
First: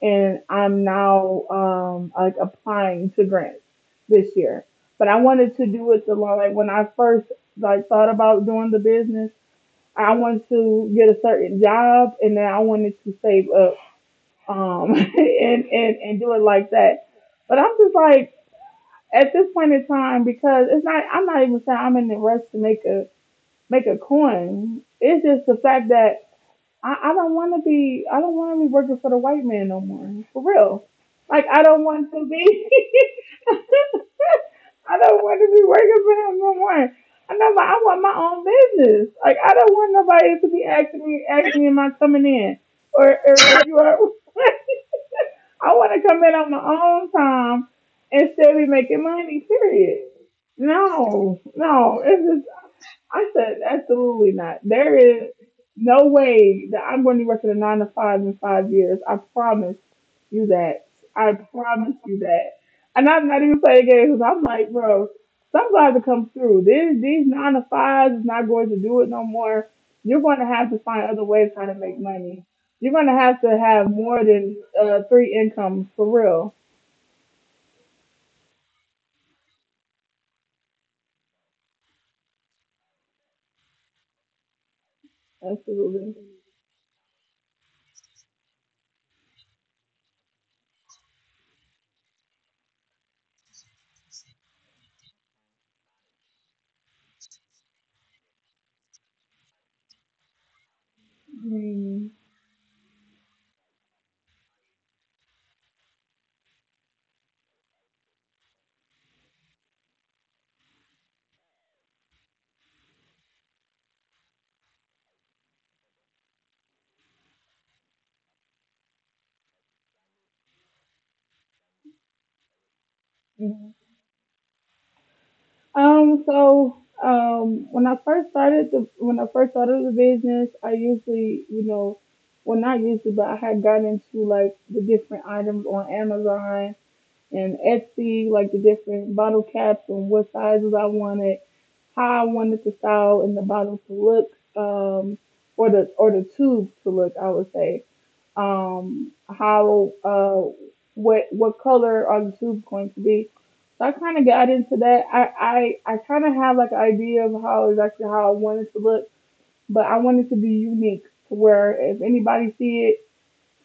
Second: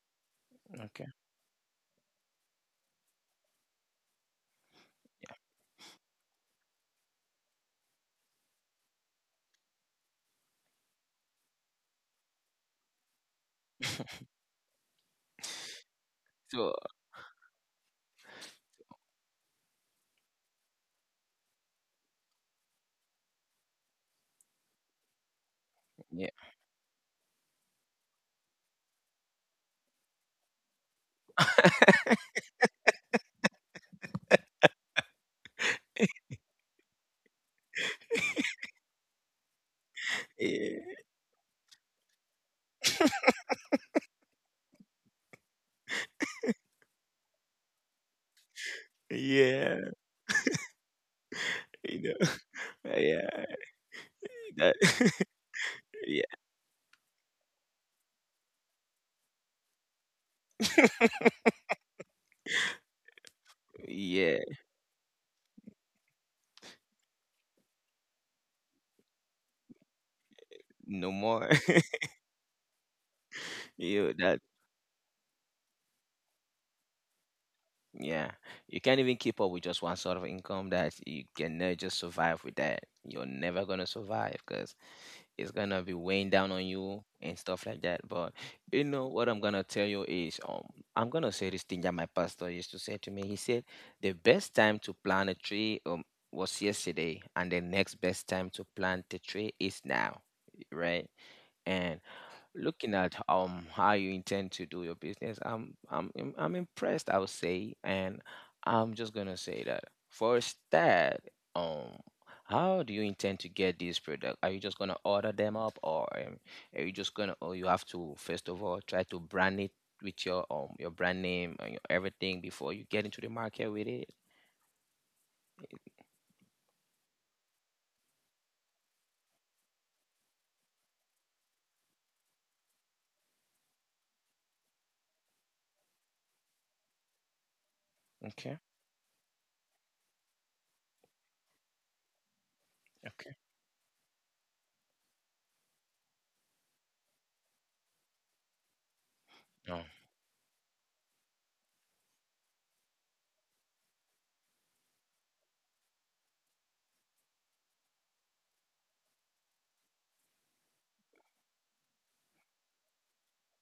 Speaker 1: and I'm
Speaker 2: okay.
Speaker 1: now um like applying to grants this year. But I wanted to do it the long, like when I first like thought about doing the business, I wanted to get a certain job and then I wanted to save up um and, and, and do it like
Speaker 2: So
Speaker 1: that. But I'm just like at this point in time, because it's not, I'm not even saying I'm in the rush to make a make a coin. It's just the fact that
Speaker 2: yeah,
Speaker 1: I, I don't want to be. I don't want to be working for the white man no more. For real. Like I don't want to be. I don't want to be working for him no more. I know, but I want my own business. Like I don't want nobody to be
Speaker 2: yeah,
Speaker 1: asking me, asking me, am I coming in, or or if you are. I want to come in on my own time and still be making money.
Speaker 2: yeah,
Speaker 1: Period. No, no,
Speaker 2: you know,
Speaker 1: it's
Speaker 2: yeah,
Speaker 1: I said, absolutely not.
Speaker 2: that,
Speaker 1: There is no
Speaker 2: yeah,
Speaker 1: way that I'm going to be working a nine to five in five years. I promise you that. I promise you that. And I'm not even playing games because 'cause I'm
Speaker 2: yeah.
Speaker 1: like, bro, some guys will come through. These, these nine to fives is not going to do it no more. You're going to have to find
Speaker 2: No
Speaker 1: other ways
Speaker 2: more.
Speaker 1: how to make money. You're going to have to have
Speaker 2: You know,
Speaker 1: more
Speaker 2: that.
Speaker 1: than uh, three incomes for real.
Speaker 2: Yeah, you can't even keep up with just one sort of income. That you can never just survive with that. You're never gonna survive because it's gonna be
Speaker 1: Absolutely.
Speaker 2: weighing down on you and stuff like that. But you know what I'm gonna tell you is, um I'm gonna say this thing that my pastor used to say to me. He said the best time to plant a tree um was yesterday, and the next best time to plant the tree is now, right? And
Speaker 1: Mm.
Speaker 2: looking at um how you intend to do your business, i'm i'm i'm I'm impressed, I would say. And I'm just gonna say that first, that um how do you intend to get this product? Are you just gonna order them up, or um, are you just gonna or you have to first of all try to brand it with your um your brand name and your everything before you get into the market with it?
Speaker 1: Um, so um, when I first started the when I first started the business, I usually, you know, well not usually, but I had gotten into like the different items on Amazon and Etsy, like
Speaker 2: Okay.
Speaker 1: the different bottle caps and what sizes I wanted, how I wanted the style
Speaker 2: Okay.
Speaker 1: and the bottle to look, um, or the or the tube to look, I would say. Um,
Speaker 2: No.
Speaker 1: how uh, what what color are the tubes going to be? So I kind of got into that. I I, I kind of have like an idea of how exactly how I wanted to look, but I wanted to be unique to where if anybody see it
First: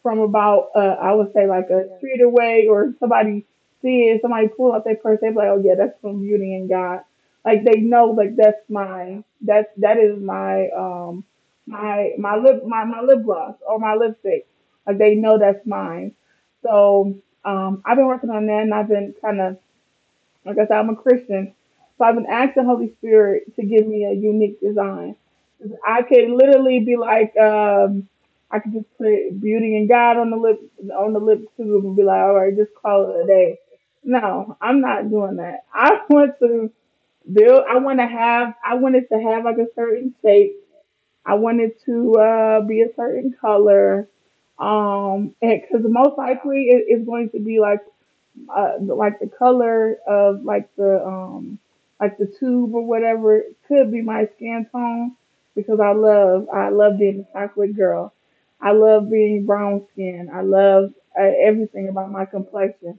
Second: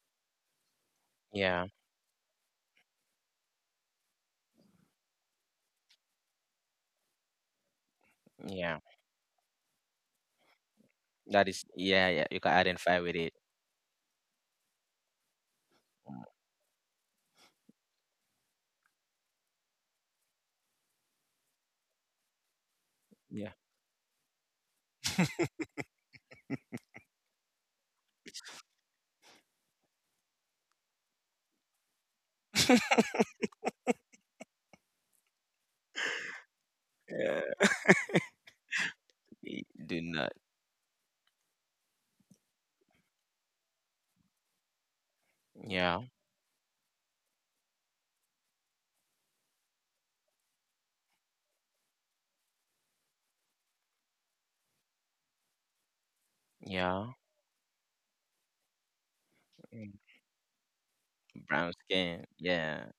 Speaker 1: from about uh I would say
Speaker 2: Yeah.
Speaker 1: like a street away, or somebody seeing somebody pull out their purse, they'd be like, oh yeah, that's from Beauty and God. Like they know like that's
Speaker 2: Yeah,
Speaker 1: my that's that is my um
Speaker 2: that is, yeah,
Speaker 1: my
Speaker 2: yeah,
Speaker 1: my
Speaker 2: you can
Speaker 1: lip my,
Speaker 2: identify
Speaker 1: my
Speaker 2: with
Speaker 1: lip
Speaker 2: it.
Speaker 1: gloss or my lipstick. Like they know that's mine.
Speaker 2: Mm.
Speaker 1: So um I've been working on that, and I've been kinda like I said, I'm a Christian. So I've been asking Holy Spirit
Speaker 2: Yeah.
Speaker 1: to give me a unique design. I could literally be like, um, I could just put beauty and God on the lip on the lip tube and be like, all right, just call it a day. No, I'm not doing that. I want to
Speaker 2: Yeah.
Speaker 1: build. I want to have. I wanted to have like a
Speaker 2: Do
Speaker 1: certain
Speaker 2: not.
Speaker 1: shape. I wanted to uh, be a certain color, Um, because
Speaker 2: Yeah.
Speaker 1: most likely it, it's going to be like uh, like the color of like the um like the tube or whatever could be my skin tone, because I love I love
Speaker 2: Yeah.
Speaker 1: being a chocolate girl. I love being brown
Speaker 2: Mm.
Speaker 1: skin. I love uh,
Speaker 2: Brown
Speaker 1: everything about my
Speaker 2: skin. Yeah.
Speaker 1: complexion.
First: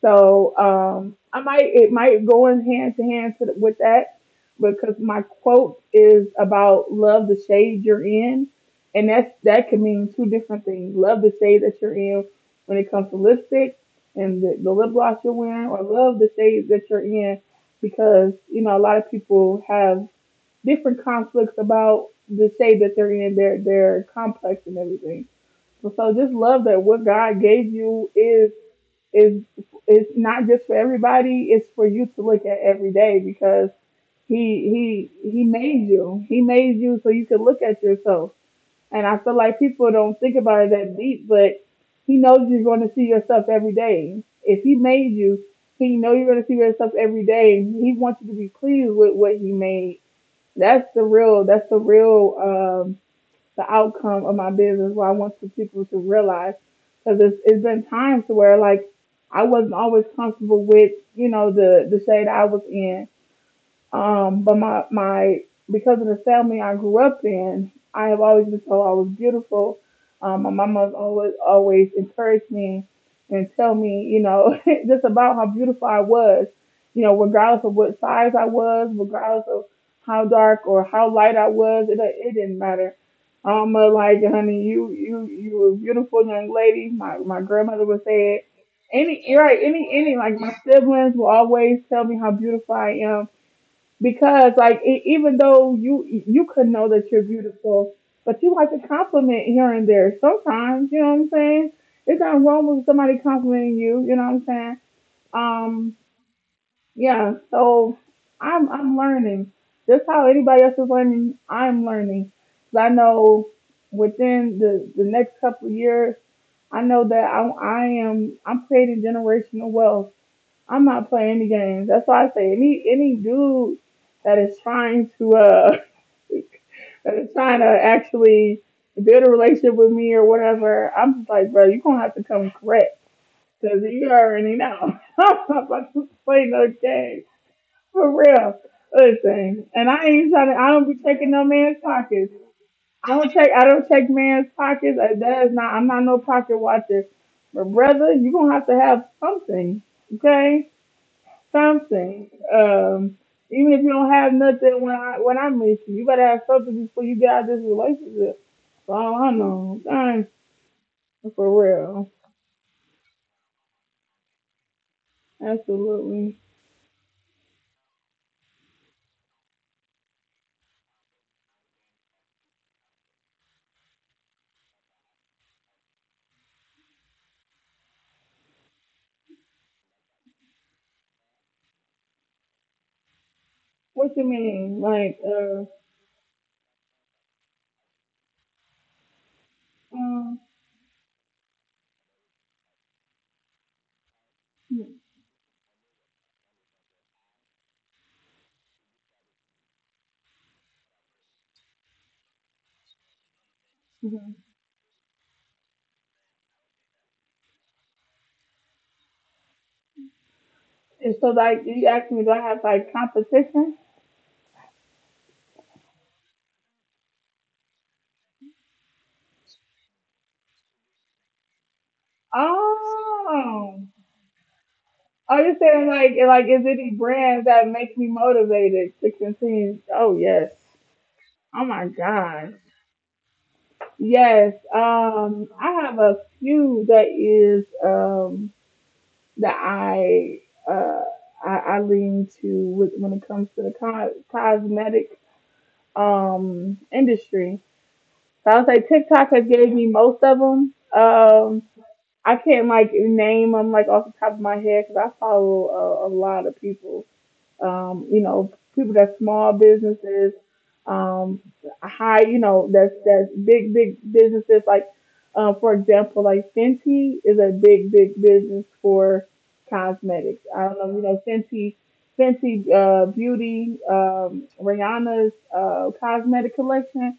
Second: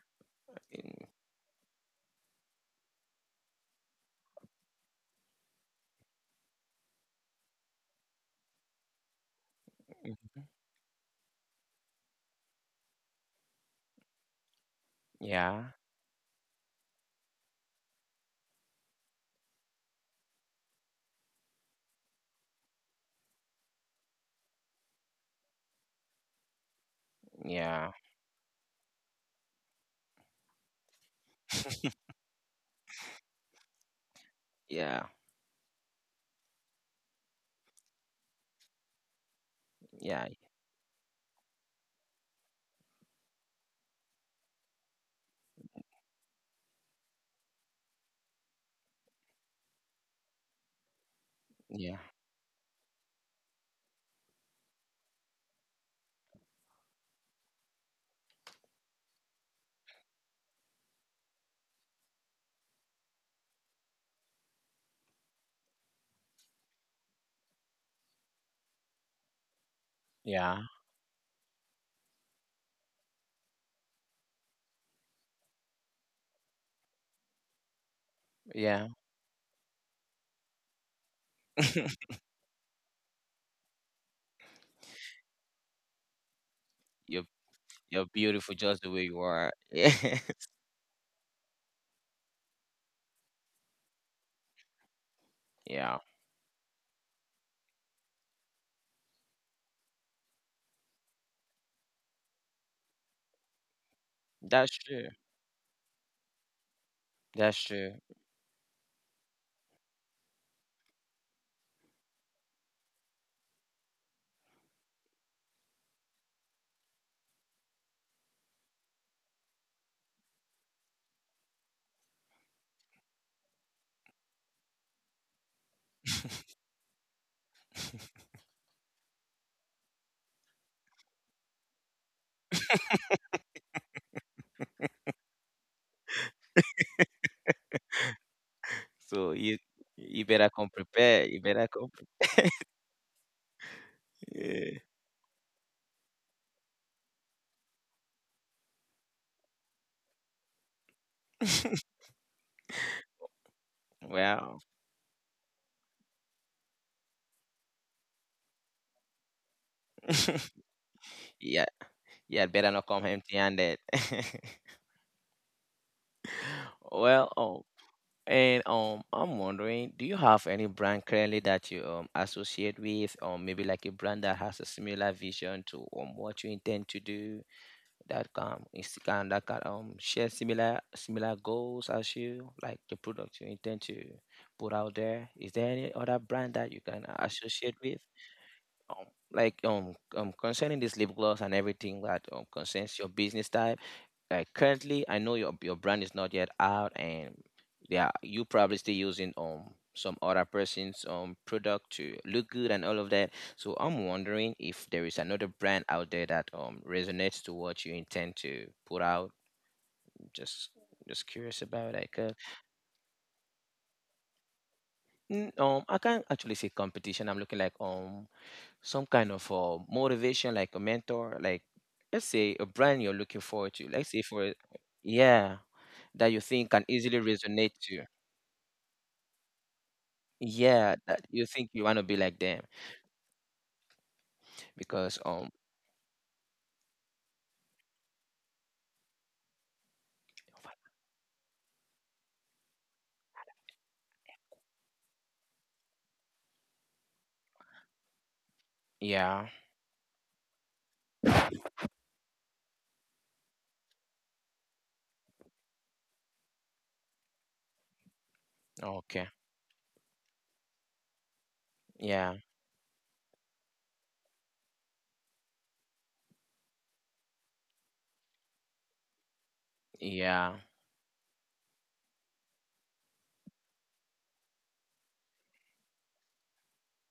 Speaker 1: So
Speaker 2: Mm.
Speaker 1: um, I might it might go in hand to hand to- with that, because my quote is about love the shade you're in, and that's that can mean two
Speaker 2: Mhm.
Speaker 1: different things. Love the shade that you're in when it comes to lipstick and the, the lip gloss you're wearing,
Speaker 2: Yeah,
Speaker 1: or love the shade that you're in because you know a lot of people have different conflicts about the shade that they're in. They're they're complex and everything. So just love that what God gave
Speaker 2: yeah,
Speaker 1: you is is is not just for everybody. It's for you to look at every day because he
Speaker 2: yeah,
Speaker 1: he he made you. He made you so you could look at yourself. And I feel like people don't
Speaker 2: yeah,
Speaker 1: think about it that deep, but he knows you're going to see yourself every day. If he made you, he know you're going to see yourself every day. He wants you to be pleased with what he made. That's the real. That's the
Speaker 2: yeah,
Speaker 1: real. Um, the outcome of my business, what I want the people to realize. Because it's, it's been times to where like I wasn't always comfortable with you know the the shade I was in, um, but my my because of the family I grew up in, I have always been told I was beautiful. Um, my
Speaker 2: yeah,
Speaker 1: mama's always always encouraged me and tell me, you know, just about how beautiful I was. You know, regardless of what size I was,
Speaker 2: yeah.
Speaker 1: regardless of how dark or how light I was, it it didn't matter. Um, but like, honey, you you you were a beautiful young lady. My
Speaker 2: You're
Speaker 1: my grandmother would
Speaker 2: you're
Speaker 1: say it.
Speaker 2: beautiful just the way you
Speaker 1: Any right,
Speaker 2: are.
Speaker 1: any
Speaker 2: Yeah,
Speaker 1: any like my siblings will always tell me how beautiful I am, because like e even though
Speaker 2: yeah.
Speaker 1: you you could know that you're beautiful, but you like to compliment here and there sometimes. You know what I'm saying? There's nothing wrong with somebody complimenting you. You know what I'm saying?
Speaker 2: That's true.
Speaker 1: Um, yeah.
Speaker 2: That's
Speaker 1: So
Speaker 2: true.
Speaker 1: I'm I'm learning just how anybody else is learning. I'm learning. 'Cause I know within the the next couple of years, I know that I I am I'm creating generational wealth. I'm not playing any games. That's why I say any any dude that is trying to uh that is trying to actually build a relationship with me or whatever. I'm just like, bro, you gonna have to come correct because you already know. I'm not about to play no game for real.
Speaker 2: So
Speaker 1: Listen,
Speaker 2: you
Speaker 1: and I ain't
Speaker 2: you
Speaker 1: trying to.
Speaker 2: better
Speaker 1: I
Speaker 2: come
Speaker 1: don't be checking
Speaker 2: prepared.
Speaker 1: no
Speaker 2: You better
Speaker 1: man's
Speaker 2: come.
Speaker 1: pockets.
Speaker 2: pre-
Speaker 1: I don't check. I don't check man's pockets. Uh, That is not. I'm not no pocket watcher. But brother, you gonna have to have something, okay? Something. Um, even if you don't have
Speaker 2: Well,
Speaker 1: nothing when I when I meet you, you better have something before you get out of this relationship. So I don't know. Dang, for
Speaker 2: yeah,
Speaker 1: real.
Speaker 2: yeah. Better not come empty-handed.
Speaker 1: Absolutely.
Speaker 2: Well, um, and um, I'm wondering, do you have any brand currently that you um associate with, or maybe like a brand that has a similar vision to um what you intend to do, that can is can that can um share similar similar goals as you, like the product you intend to
Speaker 1: What you
Speaker 2: put
Speaker 1: mean?
Speaker 2: out
Speaker 1: Like,
Speaker 2: there? Is
Speaker 1: uh,
Speaker 2: there any other brand that you can associate with? Um, like um um
Speaker 1: um,
Speaker 2: concerning this lip gloss and everything that um concerns your business type, like currently I know your your brand is not yet out, and yeah, you probably still using um some other person's um product to look good and all of that. So I'm
Speaker 1: mhm.
Speaker 2: wondering if there is another brand out there that um resonates to what you intend to put out. just
Speaker 1: And so
Speaker 2: just
Speaker 1: like
Speaker 2: curious
Speaker 1: you
Speaker 2: about,
Speaker 1: asked
Speaker 2: like
Speaker 1: me, do
Speaker 2: uh,
Speaker 1: I have like competition?
Speaker 2: n- um I can't actually say competition. I'm looking like um some kind of uh, motivation, like a mentor. Like let's say a brand you're looking forward
Speaker 1: Oh,
Speaker 2: to, let's say for,
Speaker 1: are you
Speaker 2: yeah,
Speaker 1: saying like
Speaker 2: that you
Speaker 1: like is
Speaker 2: think can
Speaker 1: any
Speaker 2: easily
Speaker 1: brands that
Speaker 2: resonate
Speaker 1: make
Speaker 2: to.
Speaker 1: me motivated to continue? Oh yes.
Speaker 2: Yeah, that you
Speaker 1: Oh
Speaker 2: think
Speaker 1: my
Speaker 2: you want to be like
Speaker 1: god.
Speaker 2: them.
Speaker 1: Yes,
Speaker 2: Because
Speaker 1: um,
Speaker 2: um
Speaker 1: I have a few that is um, that I, uh, I I lean to with, when it comes to the co- cosmetic um, industry. So I would say TikTok has
Speaker 2: yeah,
Speaker 1: gave me most of them. Um, I can't like name them like off the top of my head because I follow a, a lot of people, um, you know, people that
Speaker 2: okay.
Speaker 1: small businesses, um, high, you
Speaker 2: Yeah.
Speaker 1: know, that's that's big, big businesses. Like, uh, for example, like Fenty is a big, big business for cosmetics.
Speaker 2: Yeah.
Speaker 1: I don't know, you know, Fenty, Fenty uh, Beauty, um, Rihanna's uh, cosmetic collection.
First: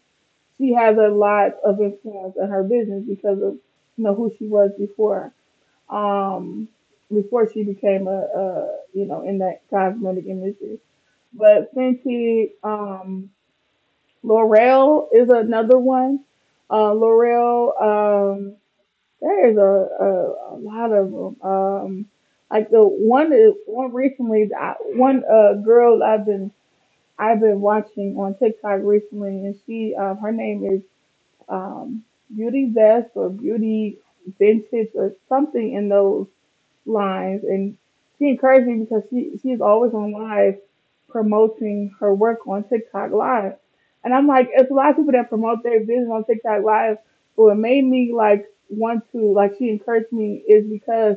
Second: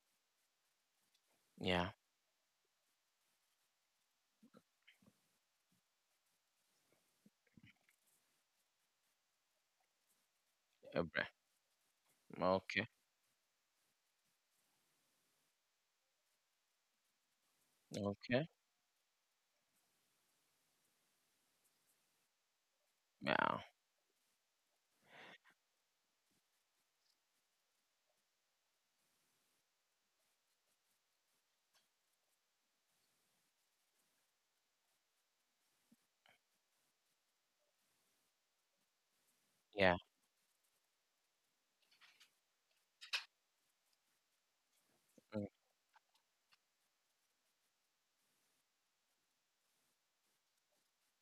Speaker 1: She has a lot of
Speaker 2: Yeah.
Speaker 1: influence in her business because of you know who she was before. Um, before she became a, a you know in that cosmetic industry.
Speaker 2: Okay.
Speaker 1: But Fenty,
Speaker 2: Okay.
Speaker 1: um, L'Oreal is another one. Uh, L'Oreal,
Speaker 2: Okay.
Speaker 1: um, there is a, a, a lot of them. Um, like the one is
Speaker 2: Yeah.
Speaker 1: one recently, I, one uh girl I've been I've been watching on TikTok recently, and she um her name is um Beauty Vest or Beauty Vintage or something in those live, and she encouraged me because she she is always
Speaker 2: Yeah.
Speaker 1: on live promoting her work on TikTok live. And I'm like, it's a lot of people that
Speaker 2: Mm.
Speaker 1: promote their business on TikTok live, but what made me like want to like she encouraged me is because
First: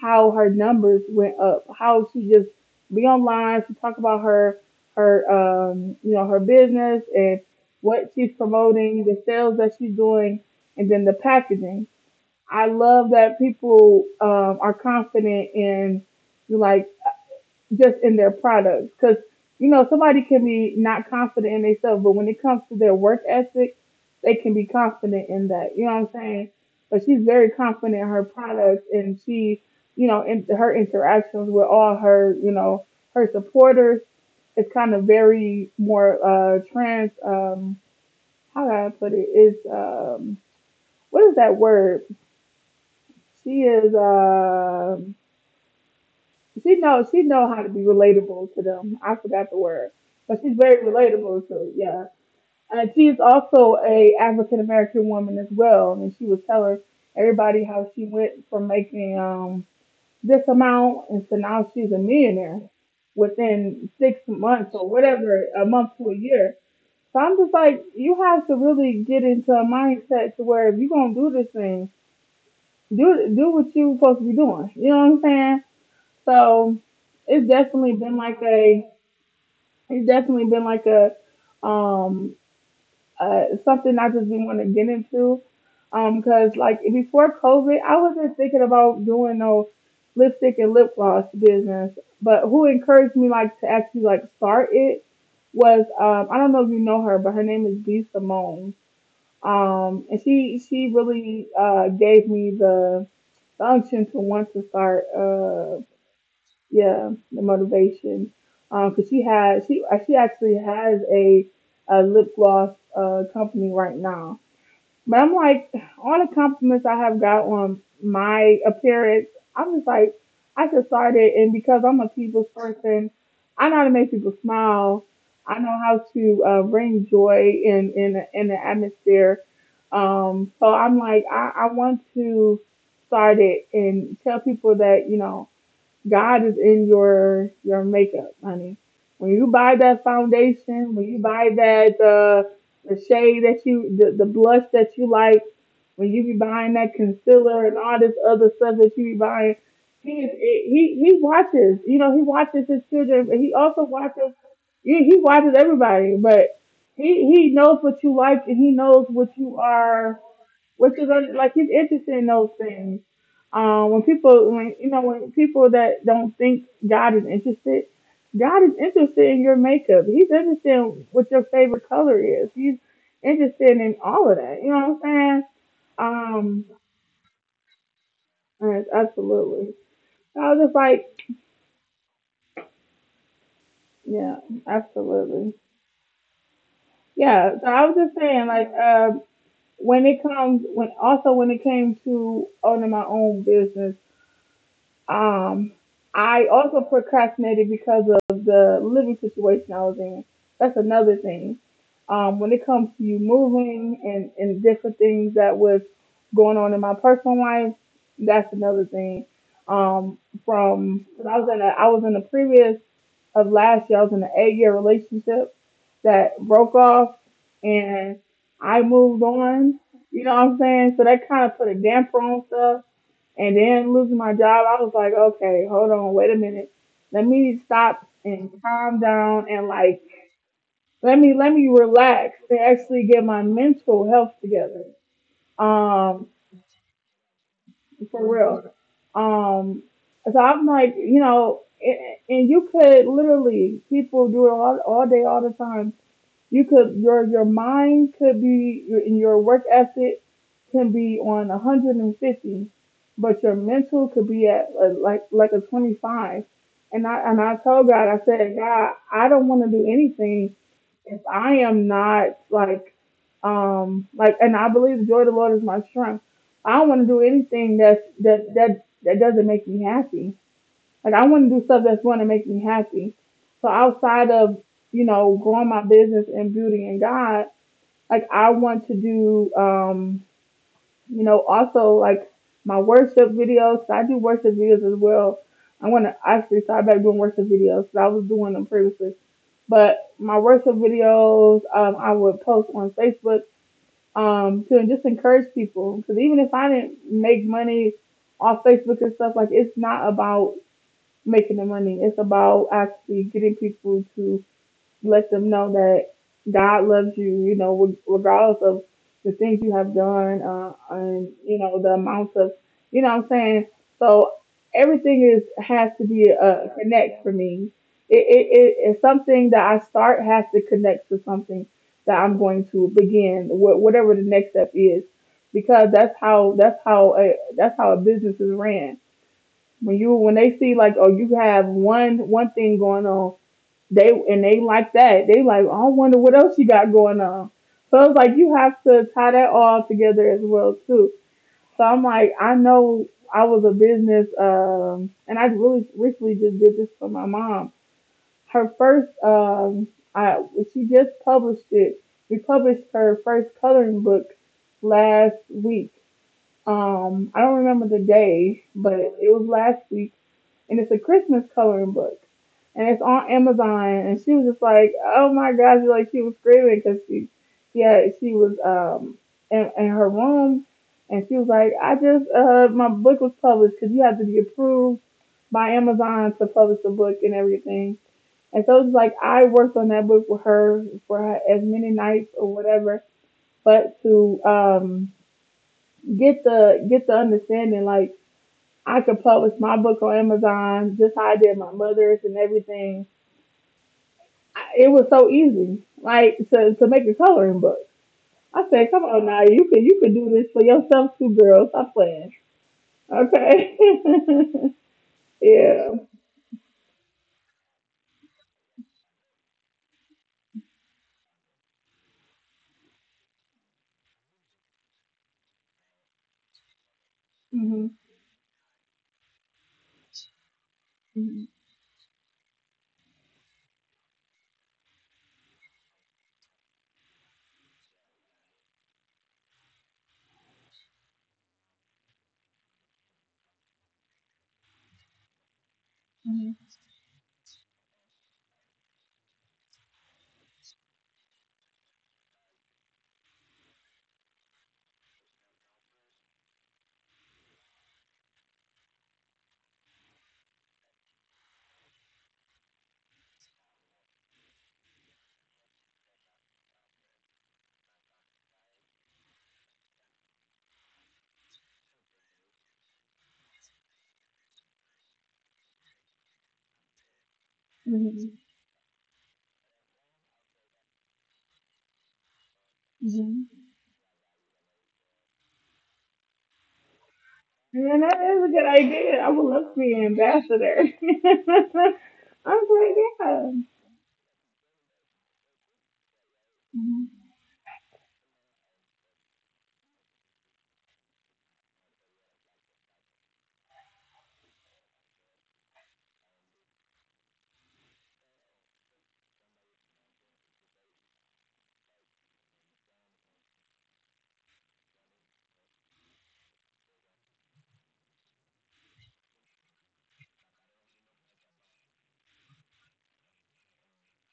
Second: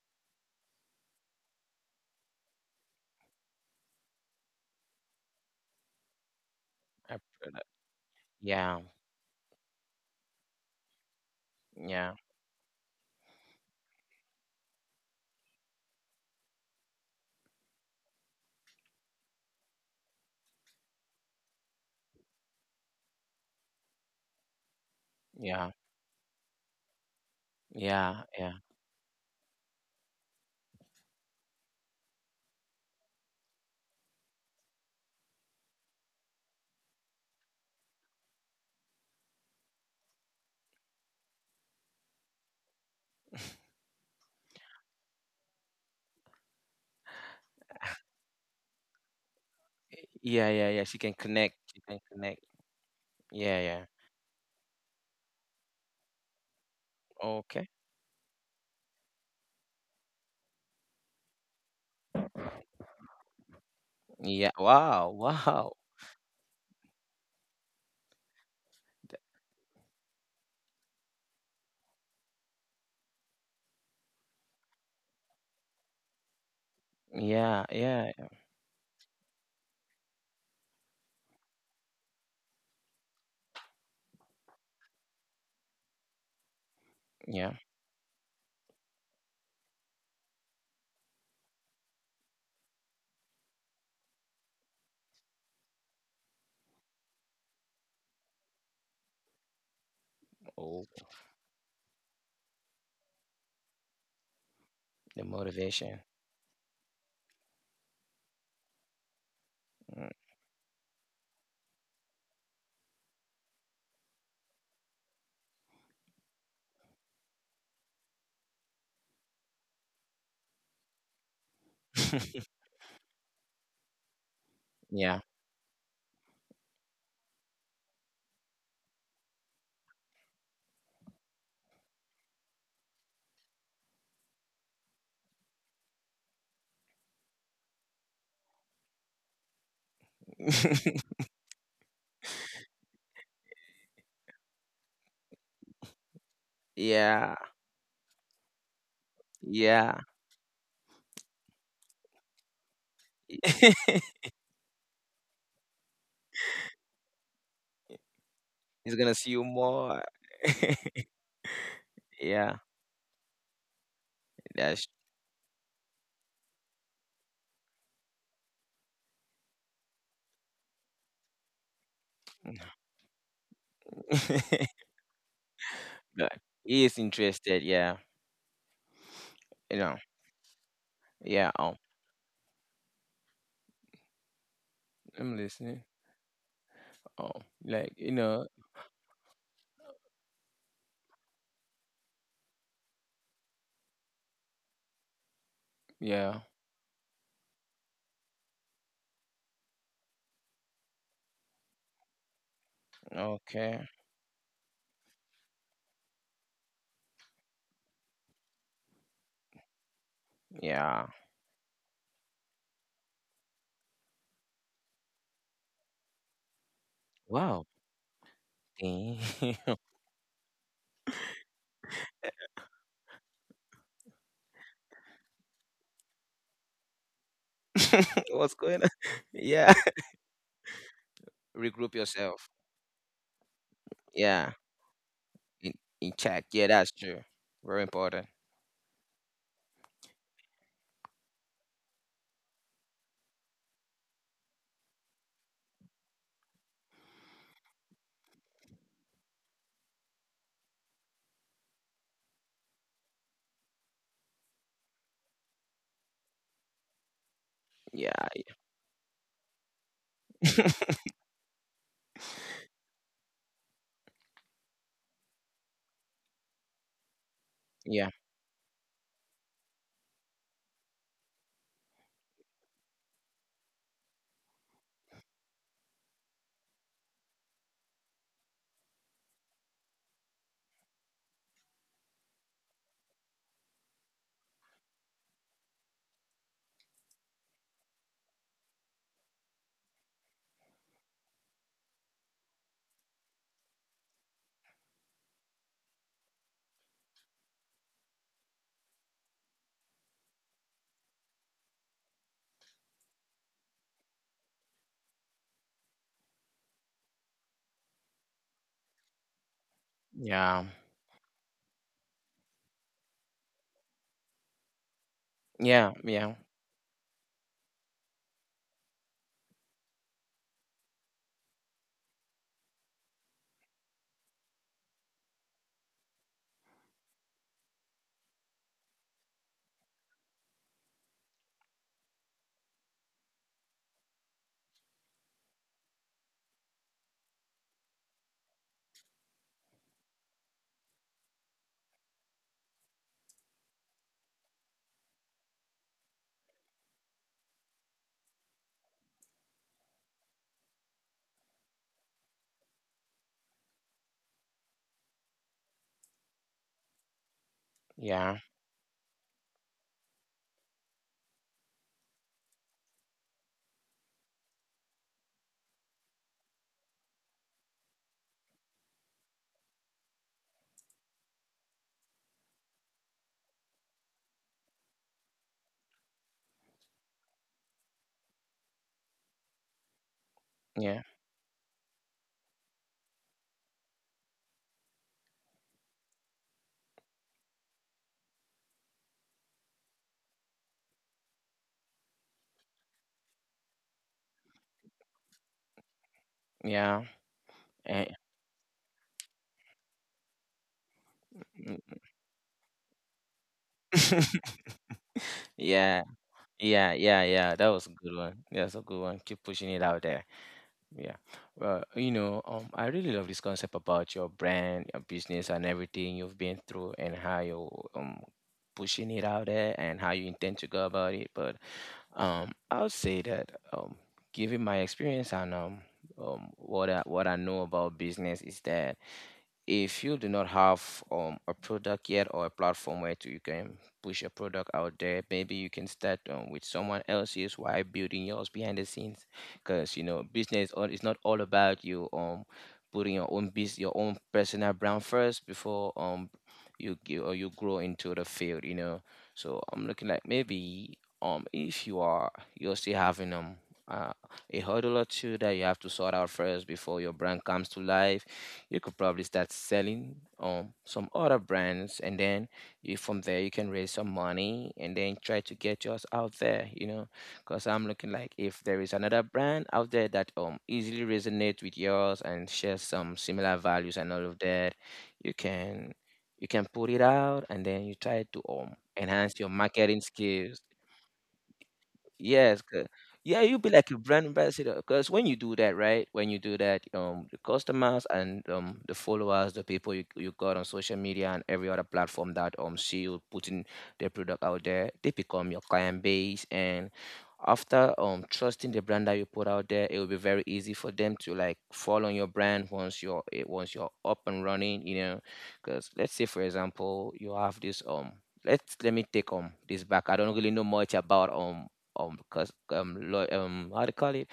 Speaker 1: how her numbers went up, how she just be online, she talk about her her um you know her business
Speaker 2: I
Speaker 1: and
Speaker 2: feel that.
Speaker 1: what she's
Speaker 2: Yeah.
Speaker 1: promoting, the sales that she's doing, and then the packaging.
Speaker 2: Yeah.
Speaker 1: I love that people um, are confident in like just in their products because you know somebody can be not confident in themselves, but when it comes to their work ethic, they can be confident in
Speaker 2: Yeah.
Speaker 1: that. You know what I'm saying? But she's very confident in
Speaker 2: Yeah.
Speaker 1: her
Speaker 2: Yeah.
Speaker 1: products, and she, you know, in her interactions with all her, you know, her supporters is kind of very more uh, trans. Um, how do I put it? Is um, What is that word? She is uh she knows she know how to be relatable to them. I forgot the word. But
Speaker 2: Yeah,
Speaker 1: she's
Speaker 2: yeah, yeah.
Speaker 1: very
Speaker 2: She can
Speaker 1: relatable
Speaker 2: connect.
Speaker 1: to,
Speaker 2: She can
Speaker 1: yeah.
Speaker 2: connect.
Speaker 1: And she's
Speaker 2: Yeah,
Speaker 1: also
Speaker 2: yeah.
Speaker 1: a African American woman as well. And she was telling everybody
Speaker 2: Okay.
Speaker 1: how she went from making um this amount, and so now she's a millionaire within six
Speaker 2: Yeah.
Speaker 1: months or
Speaker 2: Wow.
Speaker 1: whatever, a
Speaker 2: Wow.
Speaker 1: month to a year. So I'm just like, you have to really get into a mindset to where if you're gonna do this thing, do do what you supposed to be doing. You know what I'm saying? So it's
Speaker 2: Yeah,
Speaker 1: definitely
Speaker 2: yeah.
Speaker 1: been like a it's definitely been like a um uh something I just didn't want to get into. Um, cause like before
Speaker 2: Yeah.
Speaker 1: COVID, I wasn't thinking about doing no lipstick and lip gloss business. But who encouraged me like to actually like start it was, um I don't know if you know her, but her name is B Simone. Um, and she
Speaker 2: Oh,
Speaker 1: she really uh gave me the the unction to want to start,
Speaker 2: the
Speaker 1: uh
Speaker 2: motivation.
Speaker 1: yeah, the motivation. Um, cause she has she uh,
Speaker 2: Mm.
Speaker 1: she actually has a a lip gloss uh company right now. But I'm like, all the compliments I have got on my appearance, I'm just like, I just started, and because I'm a people's person, I know how to make people smile.
Speaker 2: Yeah.
Speaker 1: I know how to, uh, bring joy in in in the atmosphere. Um, so I'm like, I, I want to start it and tell people that, you know, God is in your your makeup, honey. When you buy that foundation, when you buy that, uh, the shade that you the, the blush that you like, when you be buying that
Speaker 2: Yeah.
Speaker 1: concealer and all this other stuff that you be buying,
Speaker 2: Yeah.
Speaker 1: he is he he watches. You know, he watches his children, but he also watches. He, he watches everybody, but he he knows what you like and he
Speaker 2: He's
Speaker 1: knows
Speaker 2: gonna
Speaker 1: what
Speaker 2: see you
Speaker 1: you
Speaker 2: more.
Speaker 1: are, which is, uh, like, he's interested in those
Speaker 2: Yeah,
Speaker 1: things. Um, when people, when
Speaker 2: that's,
Speaker 1: you know, when people that don't think God is interested, God is interested in your makeup. He's interested in what your favorite color is. He's interested in all of that. You know what I'm saying?
Speaker 2: but
Speaker 1: Um,
Speaker 2: he is interested. Yeah,
Speaker 1: yes, absolutely.
Speaker 2: you know.
Speaker 1: So I was just like,
Speaker 2: Yeah. Oh,
Speaker 1: yeah,
Speaker 2: I'm
Speaker 1: absolutely,
Speaker 2: listening. Oh,
Speaker 1: yeah. So I was
Speaker 2: like you
Speaker 1: just saying,
Speaker 2: know.
Speaker 1: like, uh, when it comes, when also when it came to owning my own business. Um,
Speaker 2: Yeah.
Speaker 1: I also procrastinated because of the living situation I was in. That's another thing. Um, when it comes to you moving
Speaker 2: Okay.
Speaker 1: and, and different things that was going on in my personal life, that's another thing. Um, from cause
Speaker 2: Yeah.
Speaker 1: I was in a I was in a previous of last year, I was in an eight year relationship that broke off
Speaker 2: Wow.
Speaker 1: and I moved
Speaker 2: Dang.
Speaker 1: on. You know what I'm saying? So that kind of put a damper on stuff, and then losing my job, I was like, okay, hold on, wait a minute. Let me stop and
Speaker 2: What's
Speaker 1: calm
Speaker 2: going on?
Speaker 1: down and
Speaker 2: Yeah.
Speaker 1: like let me let me
Speaker 2: Regroup
Speaker 1: relax and
Speaker 2: yourself.
Speaker 1: actually get my mental health
Speaker 2: Yeah.
Speaker 1: together.
Speaker 2: In,
Speaker 1: Um,
Speaker 2: in check. Yeah, that's true. Very
Speaker 1: for
Speaker 2: important.
Speaker 1: real. Um, so I'm like, you know, and, and you could literally, people do it all, all day, all the time. You could, your your mind could be in your work ethic, can be on one hundred fifty, but your mental could be at, uh like like a twenty-five. And i and i told God. I
Speaker 2: Yeah.
Speaker 1: said, God, I don't want to do anything if I am not like, um like, and I believe the joy of the Lord is my strength. I don't want to do anything that's
Speaker 2: Yeah.
Speaker 1: that that that doesn't make me happy. Like, I want to do stuff that's going to make me happy. So outside of, you know, growing my business and beauty and God, like I want to do, um you know, also like my worship videos. I do worship videos as well. I want to actually start back doing worship videos, because I was doing them previously, but my worship videos, um I would post on Facebook um to just encourage people, because even if I didn't make money off Facebook and stuff, like, it's not about making the money. It's about actually getting people to, let them know that God loves you, you know, reg- regardless of the things you have done, uh,
Speaker 2: Yeah.
Speaker 1: and you know, the amounts of, you know what I'm saying? So everything is, has to be
Speaker 2: Yeah.
Speaker 1: a
Speaker 2: Yeah.
Speaker 1: connect for me. It, it, it, it's something that I start has to connect to something that I'm going to begin, wh- whatever the next step is, because that's how, that's how, a, that's how a business is ran. When you when they see like, oh, you have one one thing going on, they and they like that. They like, "Oh, I wonder what else you got going on." So it's like you have to tie that all together as well too. So I'm like, I know I was a business, um and I really recently just did this for my mom. Her first, um I she just published it. We published her first coloring book last week. um I don't remember the day, but
Speaker 2: Yeah.
Speaker 1: it was last week, and it's a Christmas coloring book, and it's on Amazon. And she was just like, "Oh my gosh!" Like she was screaming, because she, yeah, she was, um in, in her room, and she was like, "I just, uh my book was published, because you have to be approved by Amazon to publish the book and everything." And so it's like I worked on that book with her for as
Speaker 2: Yeah.
Speaker 1: many nights or whatever, but to, um get the get the understanding, like, I could publish my book on Amazon just how I did my mother's and everything. I, it was so easy, like, to, to make a coloring
Speaker 2: Yeah.
Speaker 1: book. I
Speaker 2: Eh.
Speaker 1: said, "Come on now, you could, you could do this for yourself too, girl. Stop playing." Okay. Yeah.
Speaker 2: Yeah. Yeah, yeah, yeah. That was a good one. That's a good one. Keep pushing it out there. Yeah. Well, you know, um, I really love this concept about your brand, your business, and everything you've been through, and
Speaker 1: hmm
Speaker 2: how you're um pushing it out there, and how you intend to
Speaker 1: hmm
Speaker 2: go about it. But um, I'll say that, um, given my experience, and um, um, what I, what I know about business is that if you do not have um, a product yet, or a platform where to, you can push your product out there, maybe you can start,
Speaker 1: hmm
Speaker 2: um, with someone else's while building yours behind the scenes. Because you know, business, all, it's not all about you um putting your own business, your own personal brand first before um you g- or you grow into the field. You know, so I'm looking, like maybe um if you are you're still having um. Uh, a hurdle or two that you have to sort out first before your brand comes to life, you could probably start selling um some other brands, and then you, from there, you can raise some money and then try to get yours out there, you know. Because I'm looking,
Speaker 1: hmm
Speaker 2: like if there is another brand out there that um easily resonates with yours and shares some
Speaker 1: hmm
Speaker 2: similar values and all of that, you can you can put it out, and then you
Speaker 1: Man, that
Speaker 2: try to
Speaker 1: is a good
Speaker 2: um
Speaker 1: idea. I
Speaker 2: enhance
Speaker 1: would
Speaker 2: your
Speaker 1: love to be an
Speaker 2: marketing skills.
Speaker 1: ambassador. I'm
Speaker 2: Yes, good.
Speaker 1: like,
Speaker 2: Yeah,
Speaker 1: yeah.
Speaker 2: you'll be like a brand ambassador, because when you do that, right? When you do that, um, the customers and um the followers, the people you, you got on social media and every other platform that um see you putting their product out there, they become your client base. And after um trusting the brand that you put out there, it will be very easy for them to like fall on your brand once you're eh, once you're up and running. You know, because let's say for example you have this, um let's let me take, um this back. I don't really know much about um um cos um lo- um how do you call it,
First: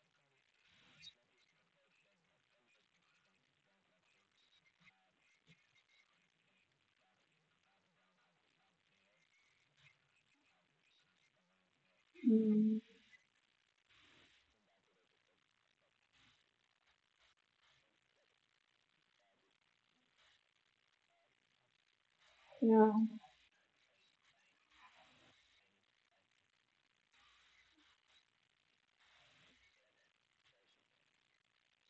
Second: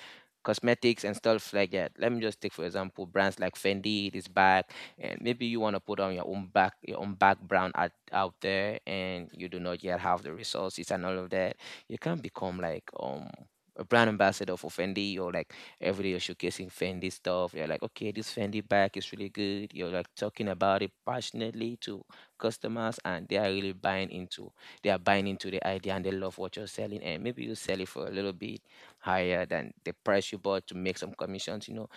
Speaker 2: cosmetics and stuff like that. Let me just take for example brands like Fendi, this bag, and maybe you want to put on your own back your own background out, out there, and you do not yet have the resources and all of that. You can become
Speaker 1: Mm,
Speaker 2: like um a brand ambassador for Fendi, or like every day you're showcasing Fendi stuff. You're like, okay, this Fendi bag is really good. You're like talking about it passionately to customers,
Speaker 1: yeah.
Speaker 2: and they are really buying into they are buying into the idea, and they love what you're selling. And maybe you sell it for a little bit higher than the price you bought to make some commissions you know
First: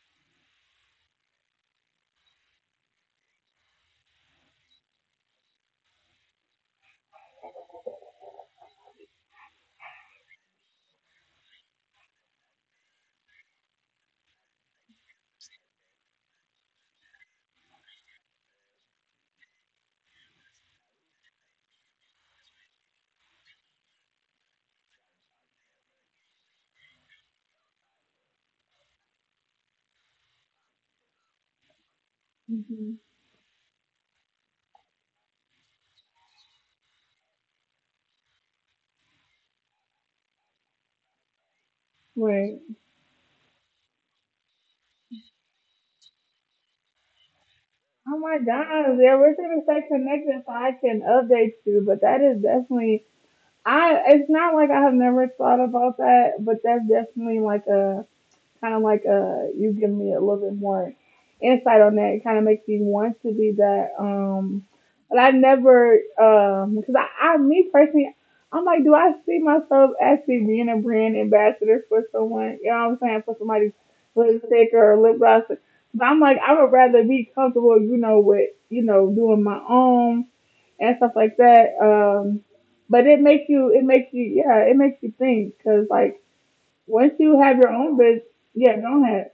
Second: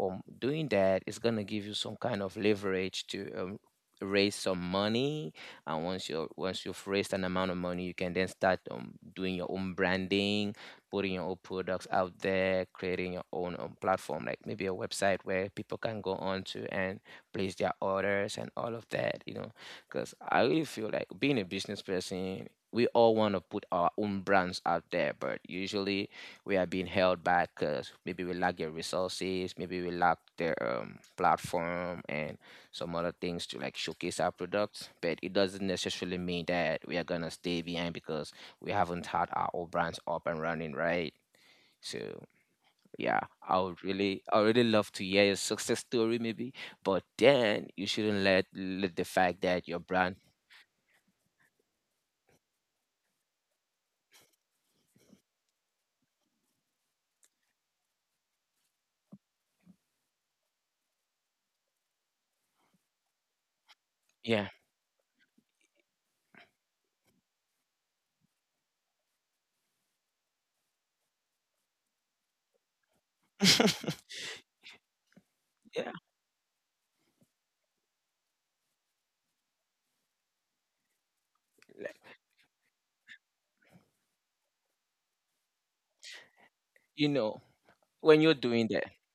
Speaker 2: um, Doing that is going to give you some kind of leverage to um, raise some money. And once you once you've raised an amount of money, you can then start um, doing your own branding, putting your own products out there, creating your own um, platform, like maybe a website where people can go on to and place their orders and all of that you know Because I really feel like, being a business person, we all want to put our own brands out there, but usually we are being held back because maybe we lack the resources, maybe we lack the um, platform and
Speaker 1: hmm
Speaker 2: some other things to like showcase our products. But it doesn't necessarily mean that we are gonna stay behind because we haven't had our own brands up and running, right? So,
Speaker 1: Right.
Speaker 2: yeah, I would really, I would really love to hear your success story, maybe. But then you
Speaker 1: Oh
Speaker 2: shouldn't
Speaker 1: my
Speaker 2: let
Speaker 1: God.
Speaker 2: let the
Speaker 1: Yeah, we're
Speaker 2: fact
Speaker 1: going to
Speaker 2: that
Speaker 1: stay
Speaker 2: your brand,
Speaker 1: connected so I can update you. But that is definitely, I, it's not like I have never thought about that, but that's definitely like a, kind of like, uh, you give me a little bit more insight on that. It kind of makes me want to do that.
Speaker 2: yeah,
Speaker 1: Um, but I never, um, because I, I, me personally, I'm like, do I see myself actually being a brand ambassador for someone? You know what I'm saying? For somebody's lipstick or lip gloss. But
Speaker 2: Yeah.
Speaker 1: I'm like, I would rather be comfortable, you know, with, you know, doing my own and stuff like that.
Speaker 2: Like,
Speaker 1: Um, but it makes you, it makes you, yeah, it makes you think, cause like. Once
Speaker 2: you
Speaker 1: you have
Speaker 2: know,
Speaker 1: your own business,
Speaker 2: when you're
Speaker 1: yeah,
Speaker 2: doing
Speaker 1: go
Speaker 2: that,
Speaker 1: ahead.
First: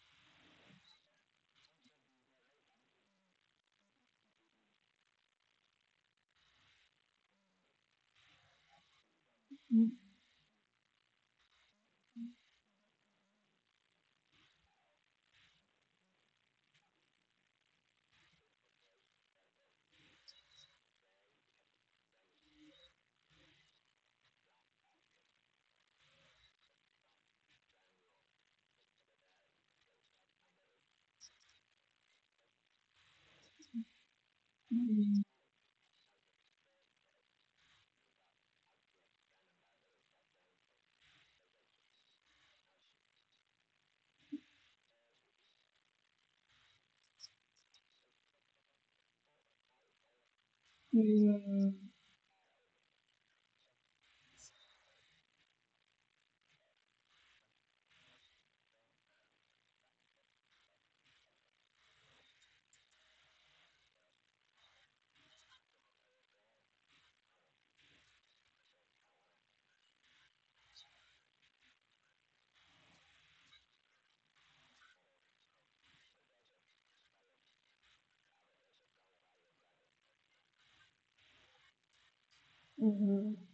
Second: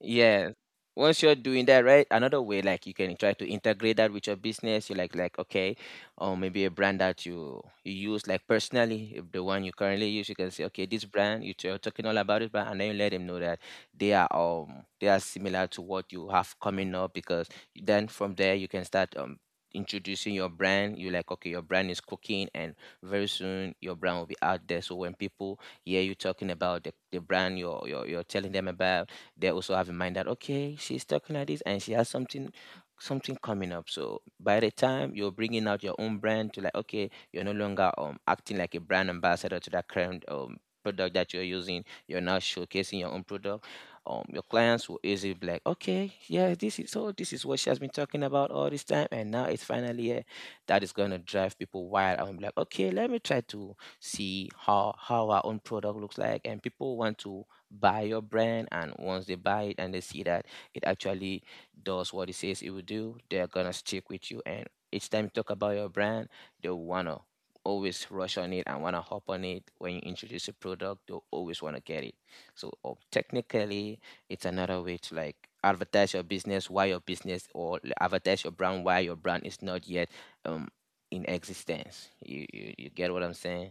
Speaker 2: yeah. Once you're doing that, right? Another way, like, you can try to integrate that with your business. You like, like, okay, or maybe a brand that you you use, like personally, if the one you currently use, you can say, okay, this brand you t- you're talking all about it, but and then you let them know that they are um they are similar to what you have coming up. Because then from there you can start um introducing your brand. You like, okay, your brand is cooking, and very soon your brand will be out there. So when people hear you talking about the, the brand you're, you're you're telling them about, they also have in mind that, okay, she's talking like this and she has something something coming up. So by the time you're
Speaker 1: Mm-mm,
Speaker 2: bringing out your own brand to, like, okay, you're no longer um acting like a brand ambassador to that current um product that you're using. You're now showcasing your own product. Um, your clients will easily be like, okay, yeah, this is so. This is what she has been talking about all this time, and now it's finally here. That is gonna drive people
Speaker 1: mm-mm,
Speaker 2: wild. I'm like, okay, let me try to see how how our own product looks like, and people want to buy your brand. And once they buy it and they see that it actually does what it says it will do, they're gonna stick with you. And each time you talk about your brand, they wanna always rush on it and wanna hop on it. When you introduce a product, they'll always wanna get it. So, uh, technically, it's another way to, like, advertise your business why your business, or advertise your brand why your brand is not yet um in existence. You you, you get what I'm saying?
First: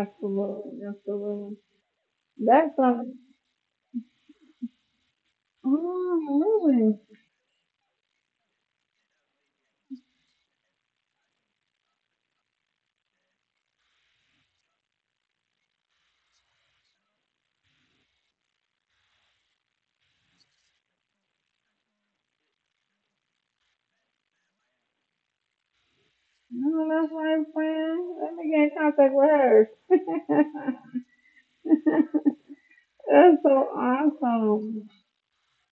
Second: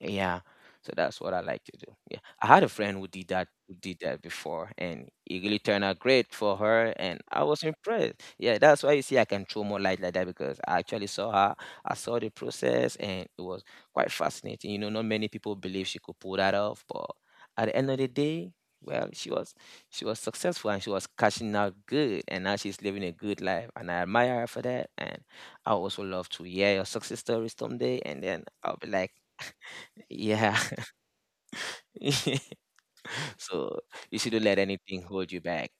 Speaker 2: Yeah. So that's what I
Speaker 1: absolutely.
Speaker 2: like to do. Yeah. I had a
Speaker 1: That's
Speaker 2: friend who
Speaker 1: um,
Speaker 2: did that who did that before, and it really turned out great for
Speaker 1: oh,
Speaker 2: her,
Speaker 1: really?
Speaker 2: and I was impressed. Yeah, that's why you see I can throw more light like that, because I actually saw her, I saw the process, and it was quite fascinating. You know, not many people believe she could pull that off, but at the end of the day, well, she was she was successful, and she was cashing out good, and now she's living a good life, and I admire her for that. And I also love to hear your
Speaker 1: No,
Speaker 2: success
Speaker 1: that's my
Speaker 2: stories someday, and
Speaker 1: friend. Let
Speaker 2: then
Speaker 1: me get
Speaker 2: I'll
Speaker 1: in
Speaker 2: be like,
Speaker 1: contact with her.
Speaker 2: yeah.
Speaker 1: That's so
Speaker 2: So you shouldn't let
Speaker 1: awesome.
Speaker 2: anything hold you back.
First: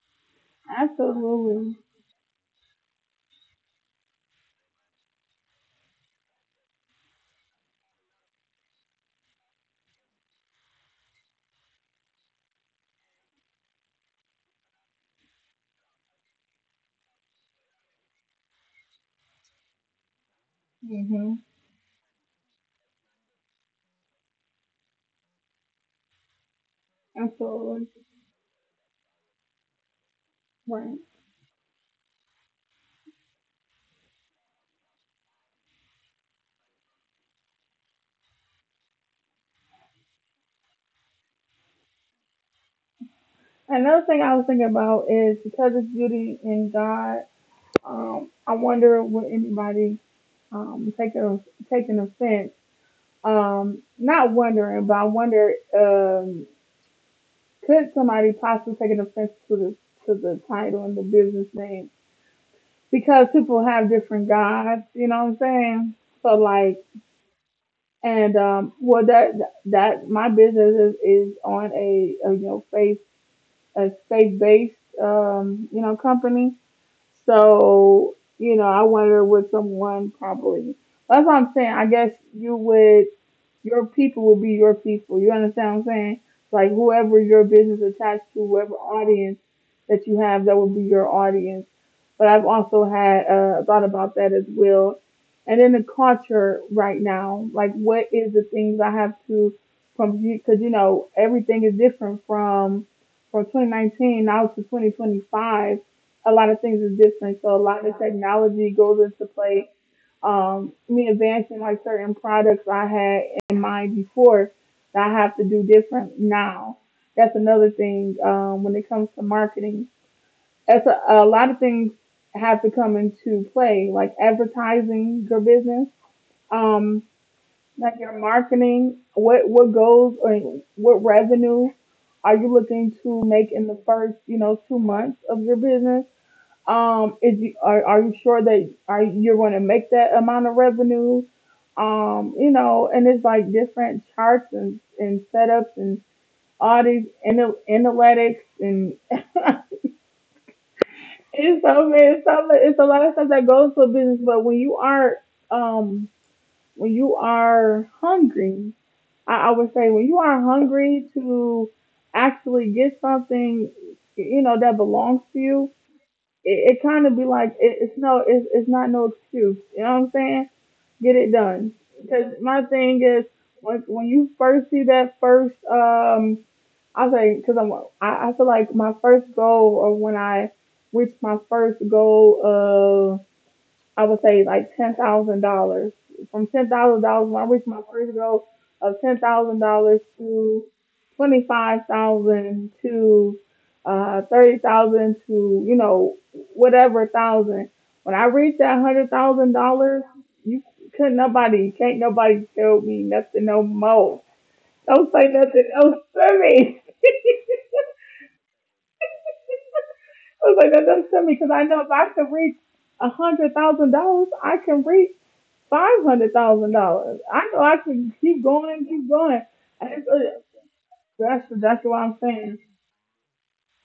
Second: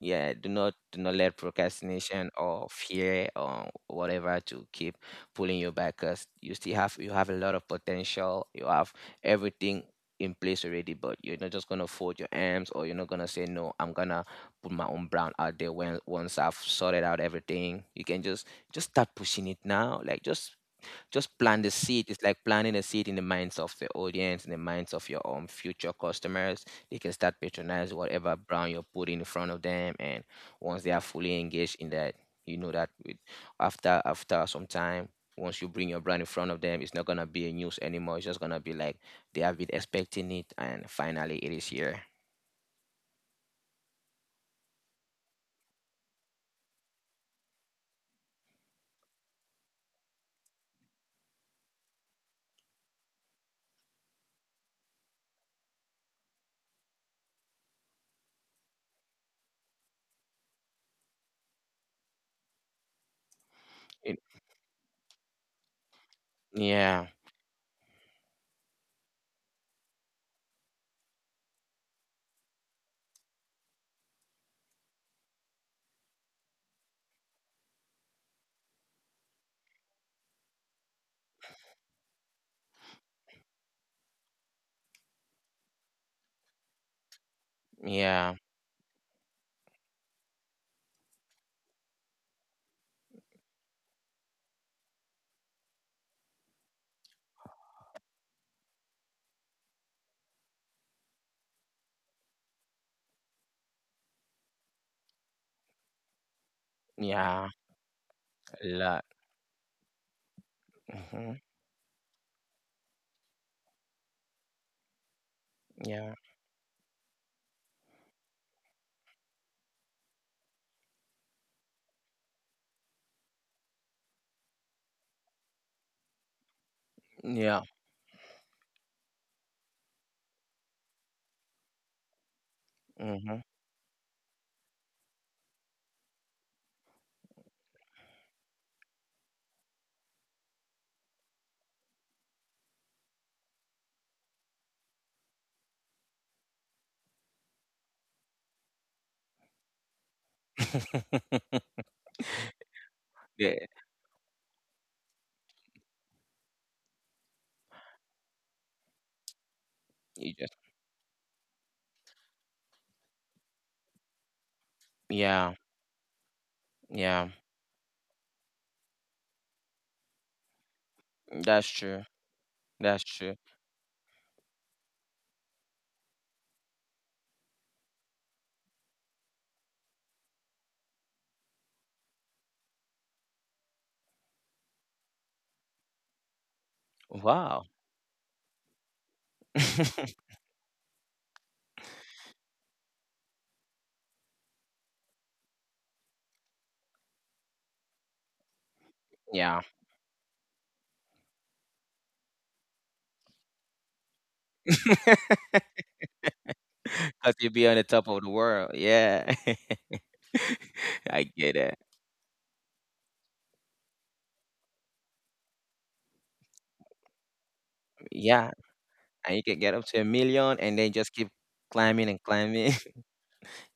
Speaker 2: Yeah, do not do not let
Speaker 1: Absolutely.
Speaker 2: procrastination or fear or whatever to keep pulling you back. 'Cause you still have you have a lot of potential. You have everything in place already, but you're not just gonna fold your arms, or you're not gonna say no. I'm gonna put my own brand out there when once I've sorted out everything. You can just just start pushing it now. Like, just just
Speaker 1: hmm
Speaker 2: plant the seed. It's like planting a seed in the minds of the audience, in the minds of your um, future customers. They can start patronize
Speaker 1: Absolutely.
Speaker 2: whatever brand you're putting in front of them, and once they
Speaker 1: Right.
Speaker 2: are fully engaged in that, you know, that with, after after some time, once you bring your brand in front of them, it's not gonna be a news anymore. It's just gonna be like they have been expecting it, and finally it is here.
Speaker 1: Another thing I was thinking about is, because it's beauty in God, um, I wonder, would anybody, um, take a, take an offense. Um, not wondering, but I wonder, um, could somebody possibly take an offense to the to the title and the business name, because people have
Speaker 2: It-
Speaker 1: different gods. You know what I'm saying? So like,
Speaker 2: yeah,
Speaker 1: and um, well, that that my business is, is on a, a you know, faith, a faith based, um you know, company. So you know, I wonder would someone probably. That's what I'm saying. I guess you would. Your people will be your people. You understand what I'm saying? Like, whoever your business attached
Speaker 2: yeah,
Speaker 1: to, whoever audience that you have, that will be your audience. But I've also had, uh, thought about that as well. And in the culture right now, like, what is the things I have to, from because you know everything is different from from twenty nineteen now to twenty twenty-five. A lot of things is different,
Speaker 2: yeah,
Speaker 1: so a lot of
Speaker 2: a
Speaker 1: technology goes
Speaker 2: lot.
Speaker 1: into play, um, me
Speaker 2: Hmm.
Speaker 1: advancing, like, certain products I had in mind before that I have to do different
Speaker 2: Yeah,
Speaker 1: now. That's another thing, um, when it comes to marketing. That's a, a lot of things have to come into play, like advertising your business, um,
Speaker 2: yeah.
Speaker 1: like your marketing. What what goals or what revenue are you looking to
Speaker 2: Hmm.
Speaker 1: make in the first, you know, two months of your business? Um, is you, are are you sure that are you're going to make that amount of revenue? Um, you know, and it's like different charts and and setups and all these ana- analytics and it's so many, it's so mu- it's a lot of stuff that
Speaker 2: Yeah,
Speaker 1: goes to a business. But when you are um when you are hungry, I, I would say when you are
Speaker 2: you just
Speaker 1: hungry to actually get something you know that belongs to
Speaker 2: yeah.
Speaker 1: you. It, it kind of be
Speaker 2: Yeah,
Speaker 1: like, it, it's no it's, it's not no excuse, you know what I'm saying. Get it done,
Speaker 2: that's true.
Speaker 1: because my thing
Speaker 2: That's
Speaker 1: is
Speaker 2: true.
Speaker 1: when, when you first see that first, um I say because I'm I, I feel like my first goal, or when I reached my first goal of, I would say, like ten thousand dollars. From ten thousand dollars, when I reached
Speaker 2: Wow.
Speaker 1: my first goal of ten thousand dollars to twenty five thousand to uh thirty thousand to, you know, whatever thousand. When I reached that hundred thousand
Speaker 2: Yeah.
Speaker 1: dollars, you couldn't nobody, can't nobody tell me nothing no more. Don't say nothing else to me. I
Speaker 2: Because you'd be on the top of the world. Yeah.
Speaker 1: was like, that doesn't to
Speaker 2: I
Speaker 1: me, because
Speaker 2: get
Speaker 1: I know
Speaker 2: it.
Speaker 1: if I can reach a hundred thousand dollars, I can reach five hundred thousand dollars. I know I could keep
Speaker 2: Yeah.
Speaker 1: going and keep going.
Speaker 2: And you can get
Speaker 1: And
Speaker 2: up
Speaker 1: it's,
Speaker 2: to a
Speaker 1: uh,
Speaker 2: million and then just keep
Speaker 1: that's that's what I'm
Speaker 2: climbing and
Speaker 1: saying.
Speaker 2: climbing.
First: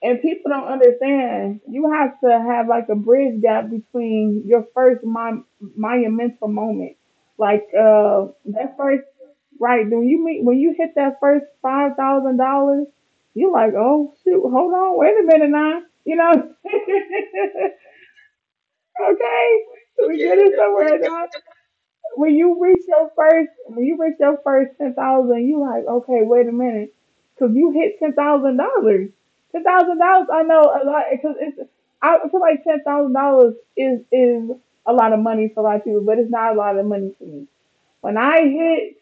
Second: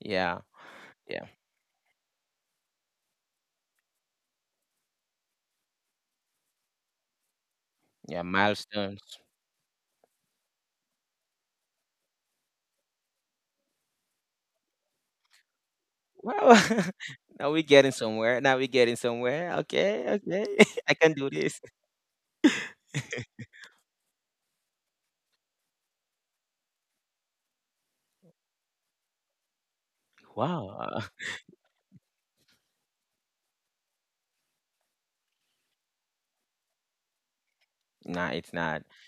Speaker 1: And people don't
Speaker 2: Yeah.
Speaker 1: understand. You have to have, like, a bridge gap between your first mon- monumental moment, like
Speaker 2: Yeah.
Speaker 1: uh that first,
Speaker 2: Milestones.
Speaker 1: right when you meet when you hit that first five thousand dollars. You're like, oh shoot, hold on, wait a minute now, you know,
Speaker 2: Well,
Speaker 1: okay,
Speaker 2: now we're getting somewhere. Now we're getting somewhere. Okay.
Speaker 1: we get
Speaker 2: Okay.
Speaker 1: it
Speaker 2: I
Speaker 1: somewhere
Speaker 2: can
Speaker 1: now.
Speaker 2: do this.
Speaker 1: when you reach your first, when you reach your first, ten thousand, you like, okay, wait a minute, because you hit ten thousand dollars. Ten thousand dollars, I know a
Speaker 2: Wow.
Speaker 1: lot, because it's. I feel like ten thousand dollars is is a lot of money for a lot of people, but it's not a lot of money for me. When
Speaker 2: Nah,
Speaker 1: I
Speaker 2: it's not.
Speaker 1: hit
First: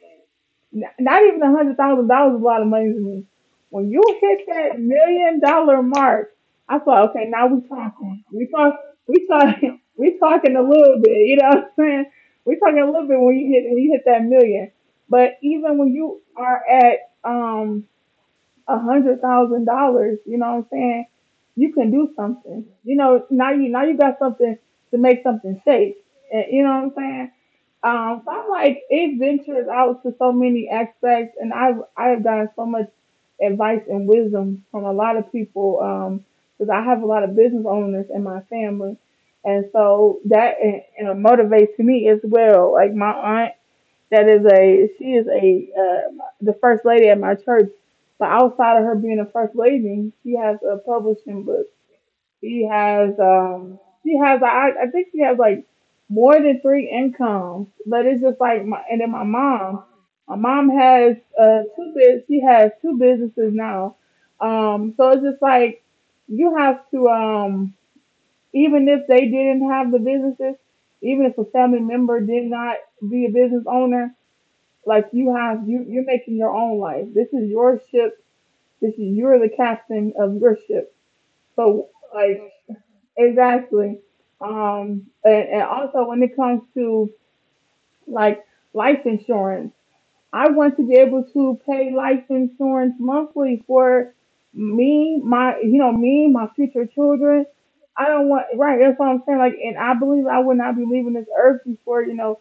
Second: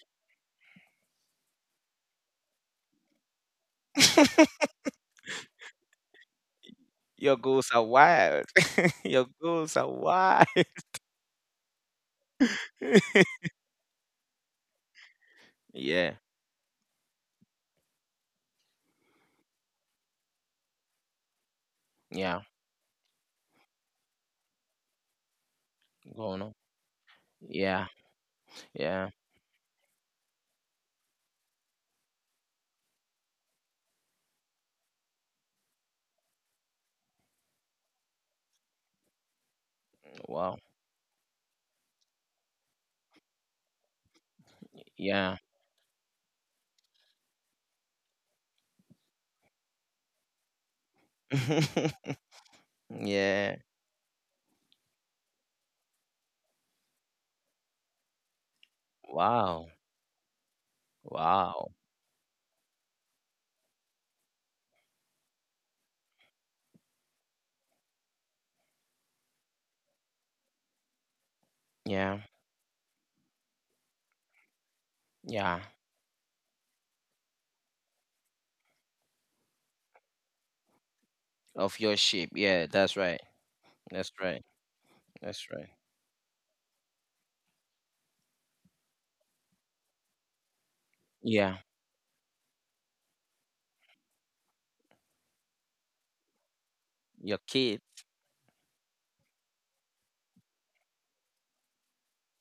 Speaker 1: N- Not even a hundred thousand dollars is a lot of money to me. When you hit that million dollar mark, I thought, okay,
Speaker 2: Your
Speaker 1: now we
Speaker 2: goals are
Speaker 1: talking.
Speaker 2: wild.
Speaker 1: We talk,
Speaker 2: Your
Speaker 1: we talk,
Speaker 2: goals are
Speaker 1: we
Speaker 2: wild.
Speaker 1: talking a little bit. You know what I'm saying? We talking a little bit when you hit when you hit that million. But even when
Speaker 2: Yeah.
Speaker 1: you are at um a hundred thousand dollars, you know what I'm saying? You can do
Speaker 2: Yeah,
Speaker 1: something. You know, now you now you got something to make something safe.
Speaker 2: going
Speaker 1: And,
Speaker 2: on.
Speaker 1: you know what I'm saying?
Speaker 2: Yeah,
Speaker 1: Um, so I'm like,
Speaker 2: yeah.
Speaker 1: it ventures out to so many aspects, and I've I've gotten so much advice and wisdom from a lot of people, um, because I have a lot of business owners in my family. And so that
Speaker 2: Wow.
Speaker 1: and, and it motivates me as well. Like my aunt, that is a she is
Speaker 2: Yeah.
Speaker 1: a uh, the first lady at my church. But outside of her being a first lady, she has a publishing book. She has
Speaker 2: Yeah.
Speaker 1: um she has I I think she has, like, more than three incomes. But it's just like, my and then my
Speaker 2: Wow.
Speaker 1: mom. My mom has uh
Speaker 2: Wow.
Speaker 1: two biz she has two businesses now. Um so it's just like, you have to, um even if they didn't have the businesses, even if a family
Speaker 2: Yeah.
Speaker 1: member did not be a business owner, like, you
Speaker 2: Yeah.
Speaker 1: have you you're making your own life. This is your ship. This is You're the captain of your ship.
Speaker 2: Of
Speaker 1: So
Speaker 2: your sheep.
Speaker 1: like,
Speaker 2: Yeah, that's right.
Speaker 1: exactly.
Speaker 2: That's right.
Speaker 1: Um
Speaker 2: That's
Speaker 1: and, and
Speaker 2: right.
Speaker 1: also, when it comes to, like, life insurance, I want to be able
Speaker 2: Yeah.
Speaker 1: to pay life insurance monthly for me, my you know me, my future
Speaker 2: Your
Speaker 1: children.
Speaker 2: kid.
Speaker 1: I don't want. Right, that's what I'm saying. Like, and I believe I would not be leaving this earth before, you know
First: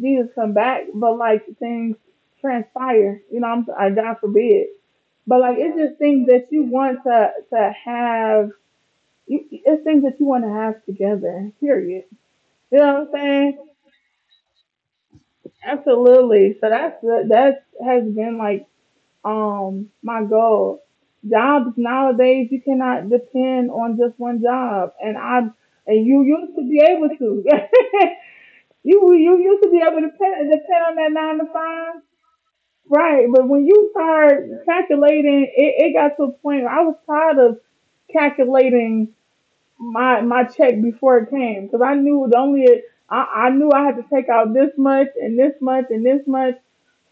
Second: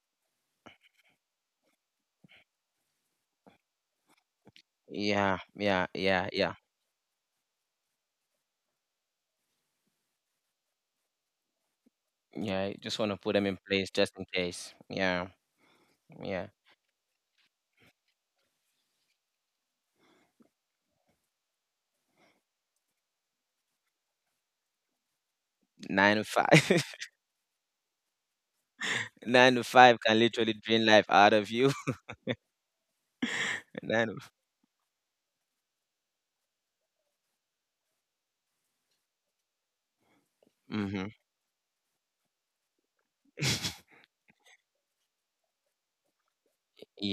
Speaker 1: Jesus come back. But, like, things transpire, you know. I'm I God forbid.
Speaker 2: Yeah.
Speaker 1: But, like, it's
Speaker 2: Yeah.
Speaker 1: just
Speaker 2: Yeah.
Speaker 1: things that
Speaker 2: Yeah.
Speaker 1: you want to to have. You, it's things that you want to have together. Period.
Speaker 2: Yeah.
Speaker 1: You
Speaker 2: You just
Speaker 1: know what I'm
Speaker 2: want to put them
Speaker 1: saying?
Speaker 2: in place just in case. Yeah. Yeah.
Speaker 1: Absolutely. So that's the- that has been, like, Um, my God, jobs nowadays you cannot depend on just one job, and I and
Speaker 2: Nine
Speaker 1: you
Speaker 2: to
Speaker 1: used to be
Speaker 2: five.
Speaker 1: able to. you you
Speaker 2: Nine to
Speaker 1: used to be
Speaker 2: five
Speaker 1: able to
Speaker 2: can literally
Speaker 1: depend, depend
Speaker 2: drain
Speaker 1: on
Speaker 2: life
Speaker 1: that
Speaker 2: out
Speaker 1: nine to
Speaker 2: of you.
Speaker 1: five, right? But when you
Speaker 2: Nine to...
Speaker 1: start calculating, it, it got to a point where I was tired of calculating my my check
Speaker 2: Mm-hmm.
Speaker 1: before it came, because I knew the only, I, I knew I had to take out this much and this much and this much,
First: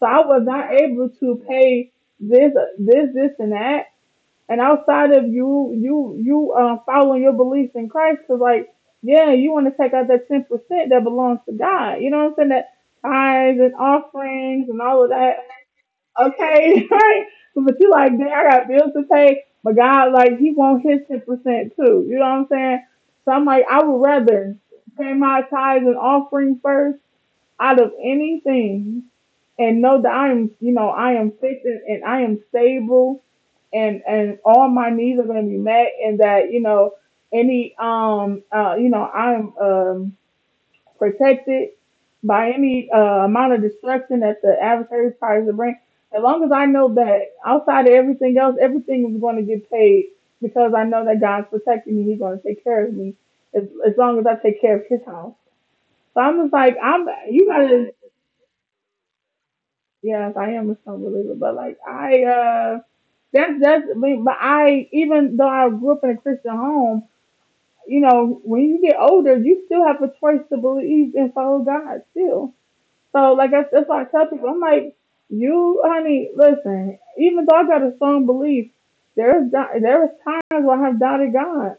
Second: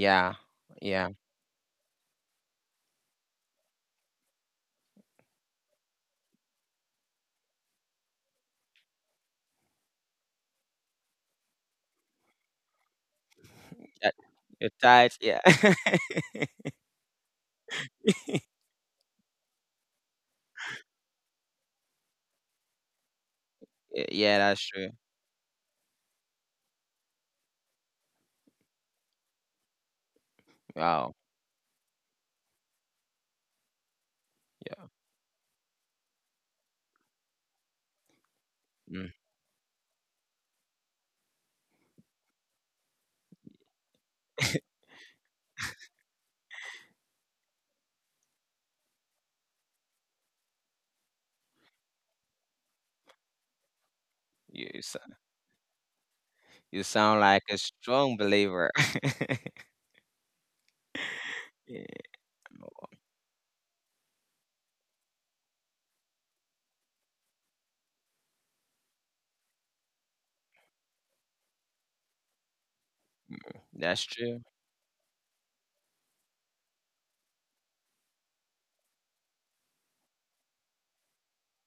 Speaker 1: so I was not able
Speaker 2: Yeah.
Speaker 1: to pay this this this and that. And outside of you you you uh, following your beliefs in Christ, because, like, yeah, you want to take out that ten percent that belongs to God. You know what I'm saying? That tithes and
Speaker 2: That-
Speaker 1: offerings
Speaker 2: You're
Speaker 1: and all of
Speaker 2: tired.
Speaker 1: that,
Speaker 2: Yeah.
Speaker 1: okay, right? But you like, dang, I got bills to pay. But God, like, He wants His ten percent too. You know what I'm saying? So I'm like, I would
Speaker 2: Y- Yeah,
Speaker 1: rather
Speaker 2: that's true.
Speaker 1: pay my tithes and offering first out of anything, and know that I'm, you know,
Speaker 2: Wow.
Speaker 1: I am fixed, and, and I am stable, and and all
Speaker 2: Yeah.
Speaker 1: my needs are going to be met, and that, you know any um uh you know
Speaker 2: Mm.
Speaker 1: I'm um protected by any uh, amount of destruction that the adversary tries to bring. As long as I know that outside of everything else, everything is going to get paid, because I know that God's protecting me. He's going to take care of me, as, as long as I take
Speaker 2: You
Speaker 1: care
Speaker 2: you
Speaker 1: of His
Speaker 2: sou-
Speaker 1: house. So I'm just like,
Speaker 2: you
Speaker 1: I'm,
Speaker 2: sound like
Speaker 1: you
Speaker 2: a
Speaker 1: gotta,
Speaker 2: strong believer.
Speaker 1: yes, I am a strong believer, but like,
Speaker 2: Yeah.
Speaker 1: I, uh, that's, that's, I mean, but I, even though I grew up in a Christian home, you know, when you get older, you still have a choice to believe and follow God still. So like, I, that's why
Speaker 2: That's
Speaker 1: I tell
Speaker 2: true.
Speaker 1: people. I'm like, you, honey, listen. Even though I got a strong belief, there's do- there is times where I have doubted God,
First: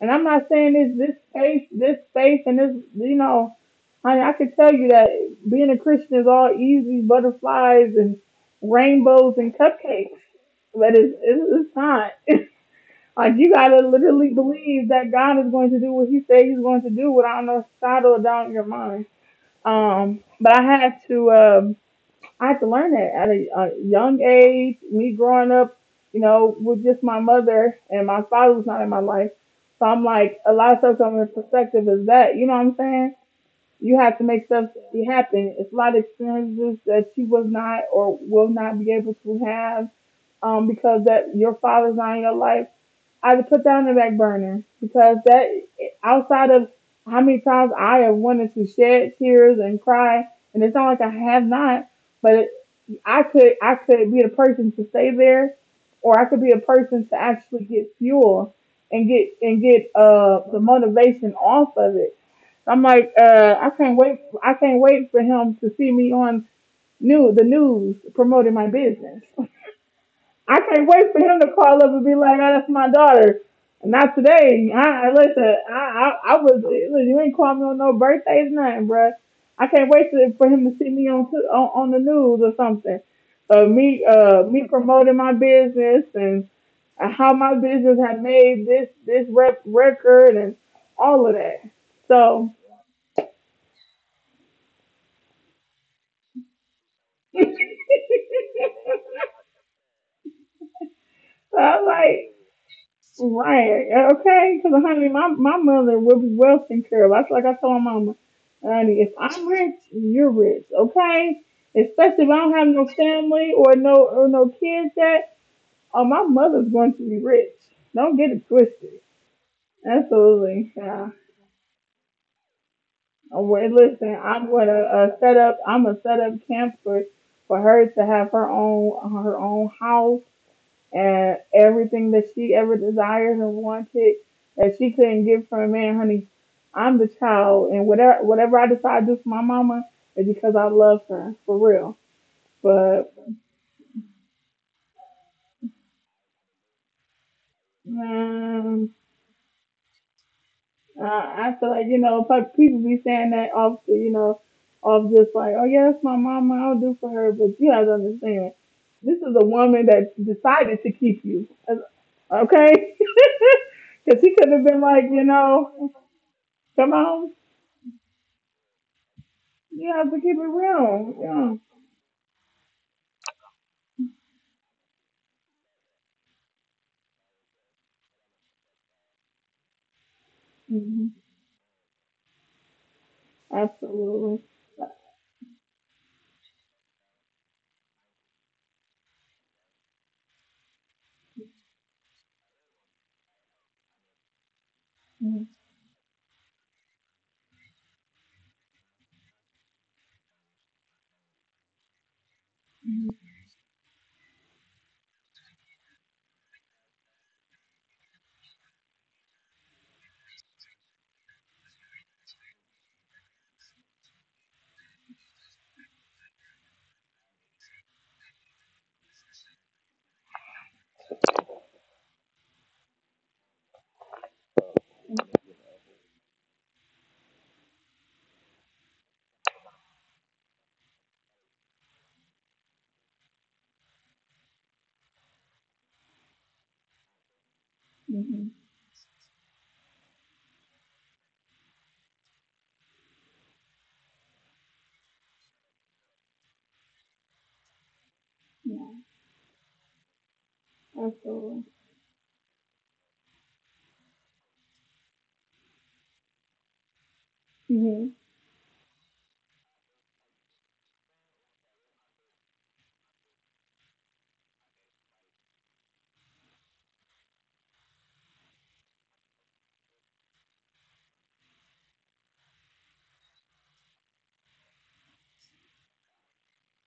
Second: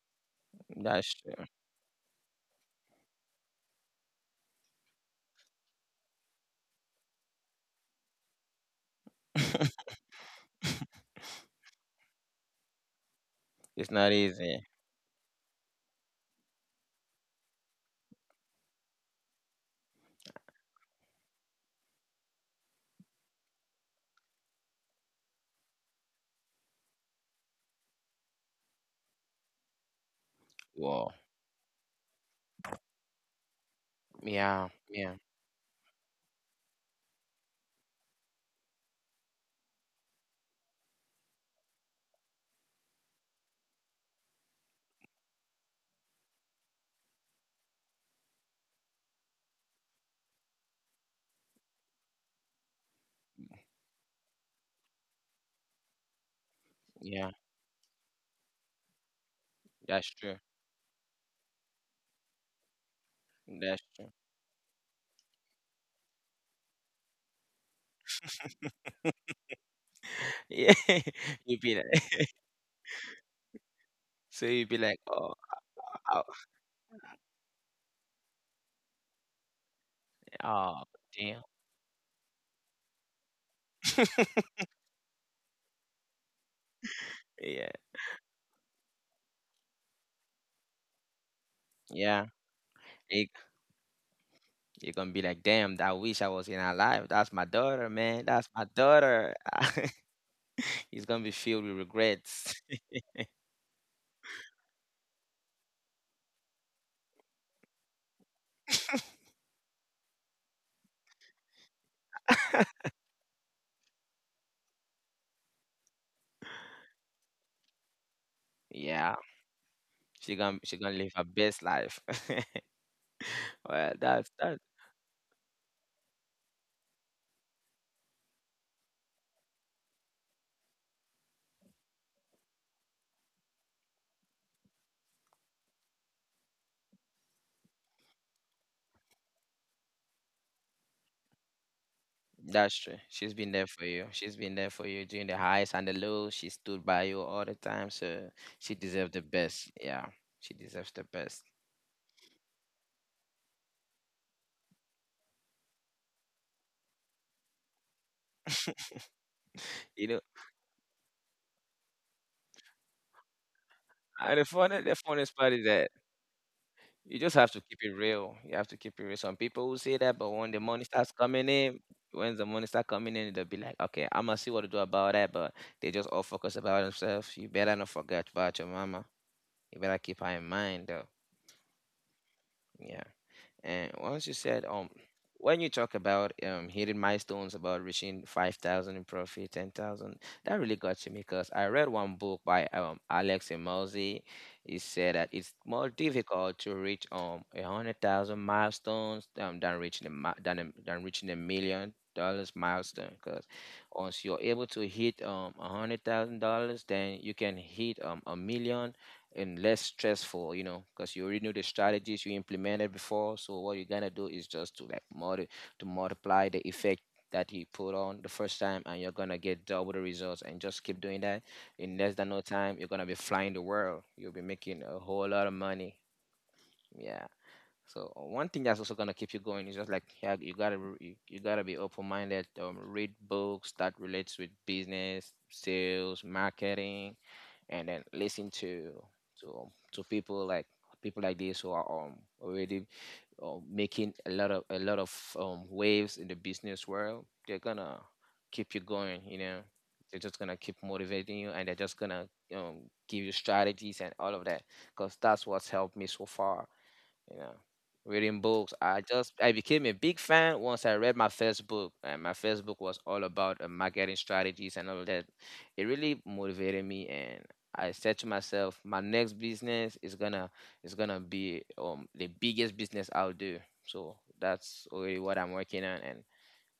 Speaker 1: and I'm not saying this,
Speaker 2: That's
Speaker 1: this
Speaker 2: true.
Speaker 1: faith, this faith, and this, you know, honey, I can tell you that being a Christian is all easy butterflies and rainbows and cupcakes, but it's it's, it's not. Like, you gotta
Speaker 2: It's not
Speaker 1: literally
Speaker 2: easy.
Speaker 1: believe that God is going to do what He said He's going to do without no shadow of doubt in your mind. Um, but I had to, um, I had to learn that at a, a young age. Me growing up, you know, with just my mother, and my father was not in my life, so I'm like, a lot of stuff
Speaker 2: Wow.
Speaker 1: coming in perspective is that, you know what I'm saying. You have to make stuff
Speaker 2: Yeah, yeah,
Speaker 1: happen. It's a lot of experiences that you was not or will not be able to have, um, because that your father's not in your life. I had to put that on the back burner, because that, outside of how many times I have wanted to shed tears and cry, and it's not like I have not, but it, I could I could be the person to stay there, or I could be a person to
Speaker 2: yeah.
Speaker 1: actually get fuel, and get, and get
Speaker 2: That's true.
Speaker 1: uh the motivation off of it. I'm like, uh I
Speaker 2: That's
Speaker 1: can't
Speaker 2: true.
Speaker 1: wait I can't wait for him to see me on, new the news, promoting my business. I
Speaker 2: Yeah,
Speaker 1: can't wait for him to
Speaker 2: you be
Speaker 1: call up and be
Speaker 2: like,
Speaker 1: like, "Oh, that's my daughter." Not
Speaker 2: so you would
Speaker 1: today.
Speaker 2: be like,
Speaker 1: I I-
Speaker 2: oh,
Speaker 1: listen. I I,
Speaker 2: oh,
Speaker 1: I was Listen, you ain't calling me on no birthdays, nothing, bruh. I can't wait to, for him to
Speaker 2: oh,
Speaker 1: see me on, t-
Speaker 2: damn.
Speaker 1: on on the news or something. Uh, me uh me promoting my business, and uh, how my
Speaker 2: Yeah,
Speaker 1: business had made this, this rep- record and all of that.
Speaker 2: yeah.
Speaker 1: So.
Speaker 2: It, you're gonna be like, damn. I wish I was in her life. That's my
Speaker 1: So
Speaker 2: daughter, man. That's my daughter. He's gonna be filled with
Speaker 1: I'm like,
Speaker 2: regrets.
Speaker 1: right. Okay. Because, honey, my my mother will be well taken care of. That's like I told my mama, honey. If I'm rich, you're rich. Okay. Especially if I don't have no family or no or no kids, that, oh, my mother's going to be rich. Don't get it twisted.
Speaker 2: Yeah. She gonna
Speaker 1: Absolutely.
Speaker 2: she gonna
Speaker 1: Yeah.
Speaker 2: live her best life.
Speaker 1: Oh, well,
Speaker 2: Well,
Speaker 1: listen,
Speaker 2: that's
Speaker 1: I'm
Speaker 2: that
Speaker 1: gonna uh, set up. I'm gonna set up camp for for her to have her own her own house and everything that she ever desired and wanted that she couldn't get from a man, honey. I'm the child, and whatever whatever I decide to do for my mama is because I love her for real.
Speaker 2: that's true.
Speaker 1: But,
Speaker 2: She's been there for you. She's been there for you during the highs and the lows. She stood by you all the time, so she
Speaker 1: um,
Speaker 2: deserves the best. Yeah, she deserves the best.
Speaker 1: I I feel like, you know, pe- people be saying that off you know off, just like, oh yeah, that's my mama, I'll do for her, but you guys understand this is a woman
Speaker 2: You know,
Speaker 1: that decided to keep you, okay? Because
Speaker 2: and
Speaker 1: he
Speaker 2: the
Speaker 1: could have
Speaker 2: funny
Speaker 1: been,
Speaker 2: the
Speaker 1: like, you
Speaker 2: funniest part is that
Speaker 1: know come
Speaker 2: you just
Speaker 1: on.
Speaker 2: have to keep it real. You have to keep it real. Some people will say
Speaker 1: Yeah,
Speaker 2: that,
Speaker 1: to
Speaker 2: but
Speaker 1: keep
Speaker 2: when
Speaker 1: it
Speaker 2: the money starts
Speaker 1: real.
Speaker 2: coming
Speaker 1: Yeah.
Speaker 2: in. When the money start coming in, they'll be like, "Okay, I'm gonna see what to do about that." But they just all focus about themselves. You better not forget about your mama. You better keep her in mind,
Speaker 1: Hmm.
Speaker 2: though. Yeah. And
Speaker 1: Absolutely.
Speaker 2: once you said, um, when you talk about um hitting milestones, about reaching five thousand in profit, ten thousand, that really got to me, because I read one book by um Alex Emozi. He said that
Speaker 1: Mm-hmm.
Speaker 2: it's more difficult to reach um a hundred thousand milestones um than reaching a mi- than a, than reaching a million dollars milestone, because once you're able to hit um a hundred thousand dollars, then you can hit um a million, and less stressful, you know, because you already knew the strategies you implemented before. So what you're gonna do is just to like multi to multiply the effect that you put on the first time, and you're gonna get double the results, and just keep doing that. In less than no time, you're gonna be flying the world. You'll be making a whole lot of money. Yeah. So, uh, one thing that's also gonna keep you going is just like, yeah, you gotta re- you, you gotta be open minded. Um, read books that relates with business, sales, marketing, and then
Speaker 1: Hmm.
Speaker 2: listen to to to people like people like this who are um already um, making a lot of a lot of um, waves in the business world. They're gonna
Speaker 1: Yeah,
Speaker 2: keep you going, you know. They're just gonna keep
Speaker 1: absolutely.
Speaker 2: motivating you, and they're just gonna um, give you strategies and all of that, because that's what's helped me so far, you know,
Speaker 1: Hmm.
Speaker 2: reading books. I just i became a big fan once I read my first book, and my first book was all about, uh, marketing strategies and all of that. It really motivated me, and I said to myself, my next business is gonna is gonna be um the biggest business out there. So that's already what I'm working on. And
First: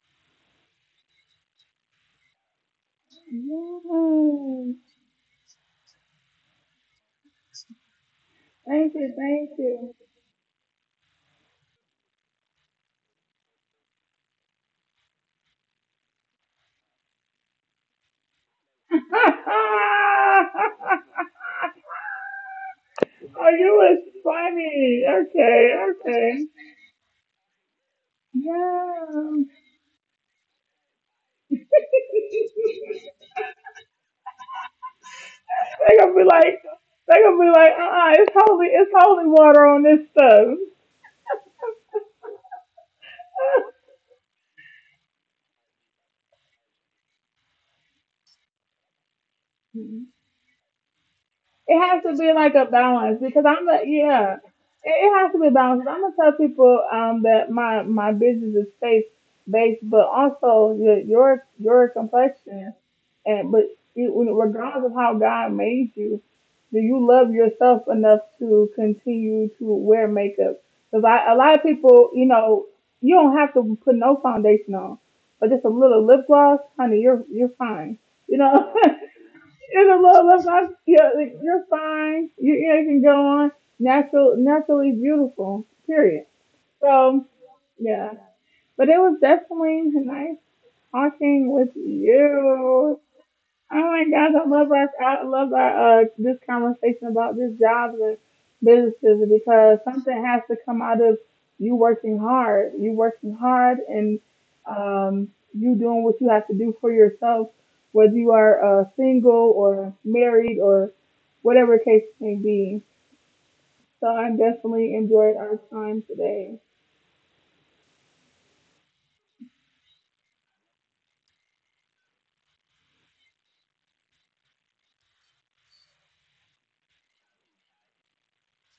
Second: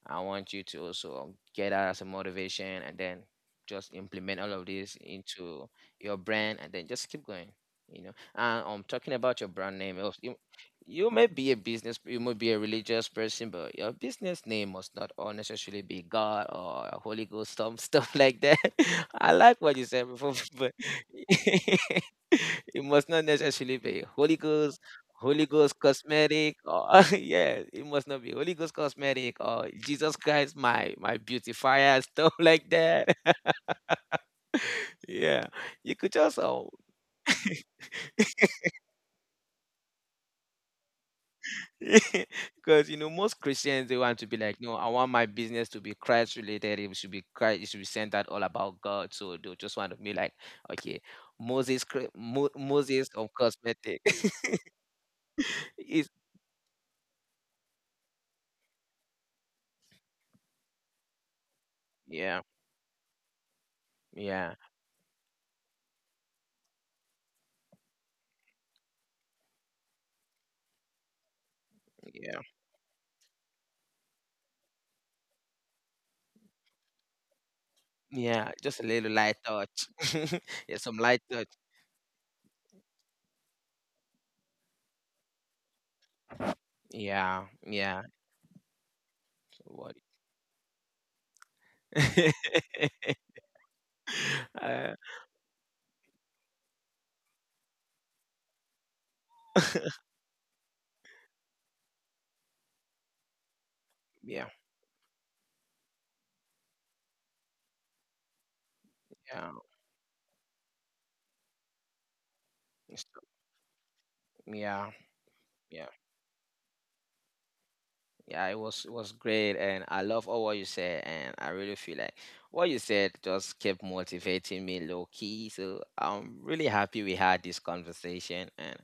Speaker 2: I want you to also get that as a motivation, and then just implement all of
Speaker 1: Yes.
Speaker 2: this into your brand, and then just keep going. You know, and I'm um,
Speaker 1: Thank
Speaker 2: talking
Speaker 1: you,
Speaker 2: about your
Speaker 1: thank
Speaker 2: brand name,
Speaker 1: you.
Speaker 2: also. You, you may be a business, you may be a religious person, but your business name must not all necessarily be God or Holy Ghost, some stuff like that. I like what you said
Speaker 1: Oh,
Speaker 2: before, but it must not necessarily
Speaker 1: you
Speaker 2: be
Speaker 1: was
Speaker 2: Holy Ghost
Speaker 1: funny.
Speaker 2: Holy Ghost
Speaker 1: Okay,
Speaker 2: cosmetic.
Speaker 1: okay.
Speaker 2: Or, yeah, it must not be Holy Ghost cosmetic,
Speaker 1: Yeah.
Speaker 2: or Jesus Christ, my my beautifier, stuff like that. Yeah, you
Speaker 1: they
Speaker 2: could
Speaker 1: gonna
Speaker 2: just
Speaker 1: be
Speaker 2: um,
Speaker 1: like, they gonna be like, uh, uh it's holy, it's holy water on this stuff.
Speaker 2: because you know most Christians they want to be like, no, I want my business to be Christ related. It should be Christ. It should be centered all about God. So they just want to be like, okay, Moses,
Speaker 1: It
Speaker 2: cre-
Speaker 1: has to be
Speaker 2: Mo-
Speaker 1: like a
Speaker 2: Moses of
Speaker 1: balance, because I'm the
Speaker 2: cosmetic.
Speaker 1: yeah. It, it has to be balanced.
Speaker 2: is
Speaker 1: I'm gonna tell people, um that my my business is faith based, but also your your your
Speaker 2: Yeah,
Speaker 1: complexion and, but you, when-
Speaker 2: yeah,
Speaker 1: regardless of how God made you, do you love yourself enough to continue to wear makeup? Because I a lot of people, you
Speaker 2: yeah.
Speaker 1: know, you don't have to put no foundation on, but just a little lip gloss, honey, you're you're fine. You
Speaker 2: Yeah, just
Speaker 1: know,
Speaker 2: a little light touch.
Speaker 1: in a love life, I,
Speaker 2: Yeah, some light
Speaker 1: you're,
Speaker 2: touch.
Speaker 1: you're fine. Your ears can go on. Natural, naturally beautiful. Period. So
Speaker 2: Yeah, yeah.
Speaker 1: yeah, but it was
Speaker 2: Don't
Speaker 1: definitely
Speaker 2: worry.
Speaker 1: nice talking with you. Oh my gosh, I love our
Speaker 2: uh,
Speaker 1: I love our uh, this conversation about this jobs and businesses, because something has to come out of you working hard. You working hard, and
Speaker 2: yeah, yeah,
Speaker 1: um, you doing what you have to do for yourself, whether you are uh, single or married, or whatever case may be.
Speaker 2: it's-
Speaker 1: So I
Speaker 2: yeah,
Speaker 1: definitely enjoyed our
Speaker 2: yeah.
Speaker 1: time today.
Speaker 2: Yeah, it was it was great, and I love all what you said, and I really feel like what you said just kept motivating me low key. So I'm really happy we had this conversation, and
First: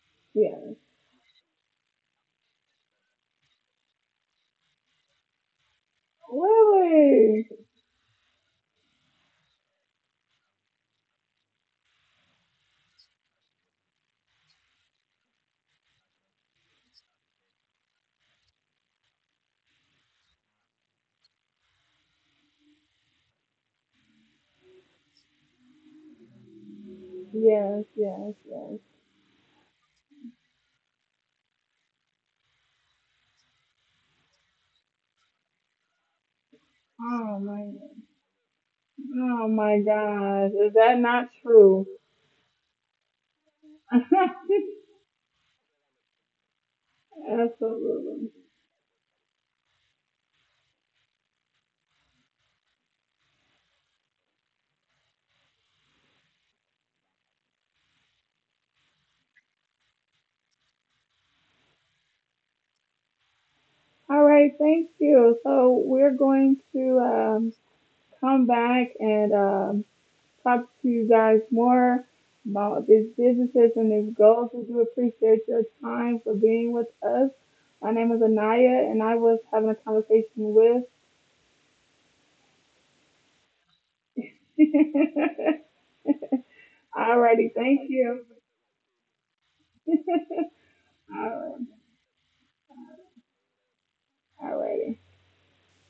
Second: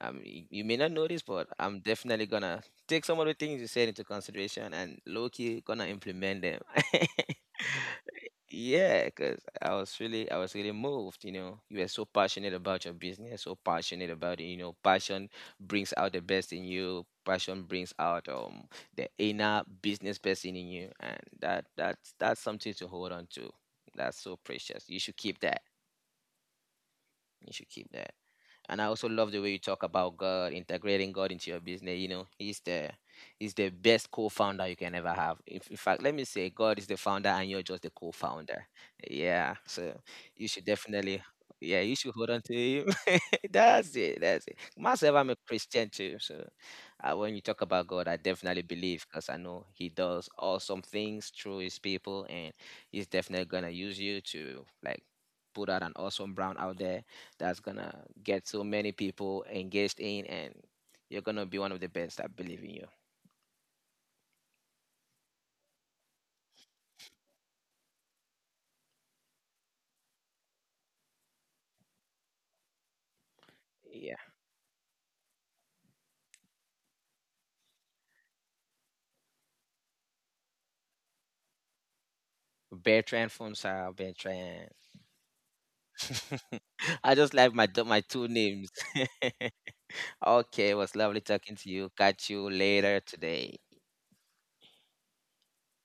Speaker 2: um, you, you may
Speaker 1: Yeah,
Speaker 2: not notice, but I'm definitely gonna take some of the things you said into consideration and low key gonna implement them.
Speaker 1: really?
Speaker 2: Yeah, because I was really, I was really moved. You know, you were so passionate about your business, so passionate about it. You know, passion brings out the best in you. Passion brings out um the inner business person in you, and that that's that's something to hold on to. That's so precious, you should keep that.
Speaker 1: Yes,
Speaker 2: You should keep
Speaker 1: yes,
Speaker 2: that.
Speaker 1: yes.
Speaker 2: And I also love the way you talk about God, integrating God into your business. You know, He's the He's the best co-founder you can ever have. If, in fact, let me say, God is the
Speaker 1: Oh
Speaker 2: founder,
Speaker 1: my,
Speaker 2: and you're just the co-founder.
Speaker 1: oh
Speaker 2: Yeah,
Speaker 1: my
Speaker 2: so
Speaker 1: gosh.
Speaker 2: you
Speaker 1: Is
Speaker 2: should
Speaker 1: that not
Speaker 2: definitely,
Speaker 1: true?
Speaker 2: yeah, you should hold on to Him. That's it. That's it. Myself, I'm a Christian too. So, uh, when you talk about God, I
Speaker 1: Absolutely.
Speaker 2: definitely believe, because I know He does awesome things through His people, and He's definitely gonna use you to like put out an awesome brand out there that's gonna get so many people engaged in, and you're gonna be one of the best. I believe in you.
Speaker 1: All right, thank you. So we're going to, um, come back and, um, talk to you guys more about these businesses and these
Speaker 2: Yeah.
Speaker 1: goals. We do appreciate your time for being with us. My name is Anaya, and I was having a conversation with.
Speaker 2: Bertrand Fonsal, Bertrand.
Speaker 1: All
Speaker 2: I
Speaker 1: righty,
Speaker 2: just like my
Speaker 1: thank
Speaker 2: do- my
Speaker 1: you.
Speaker 2: two names. Okay, it was lovely
Speaker 1: All
Speaker 2: talking
Speaker 1: right,
Speaker 2: to you. Catch you later today.
Speaker 1: all righty.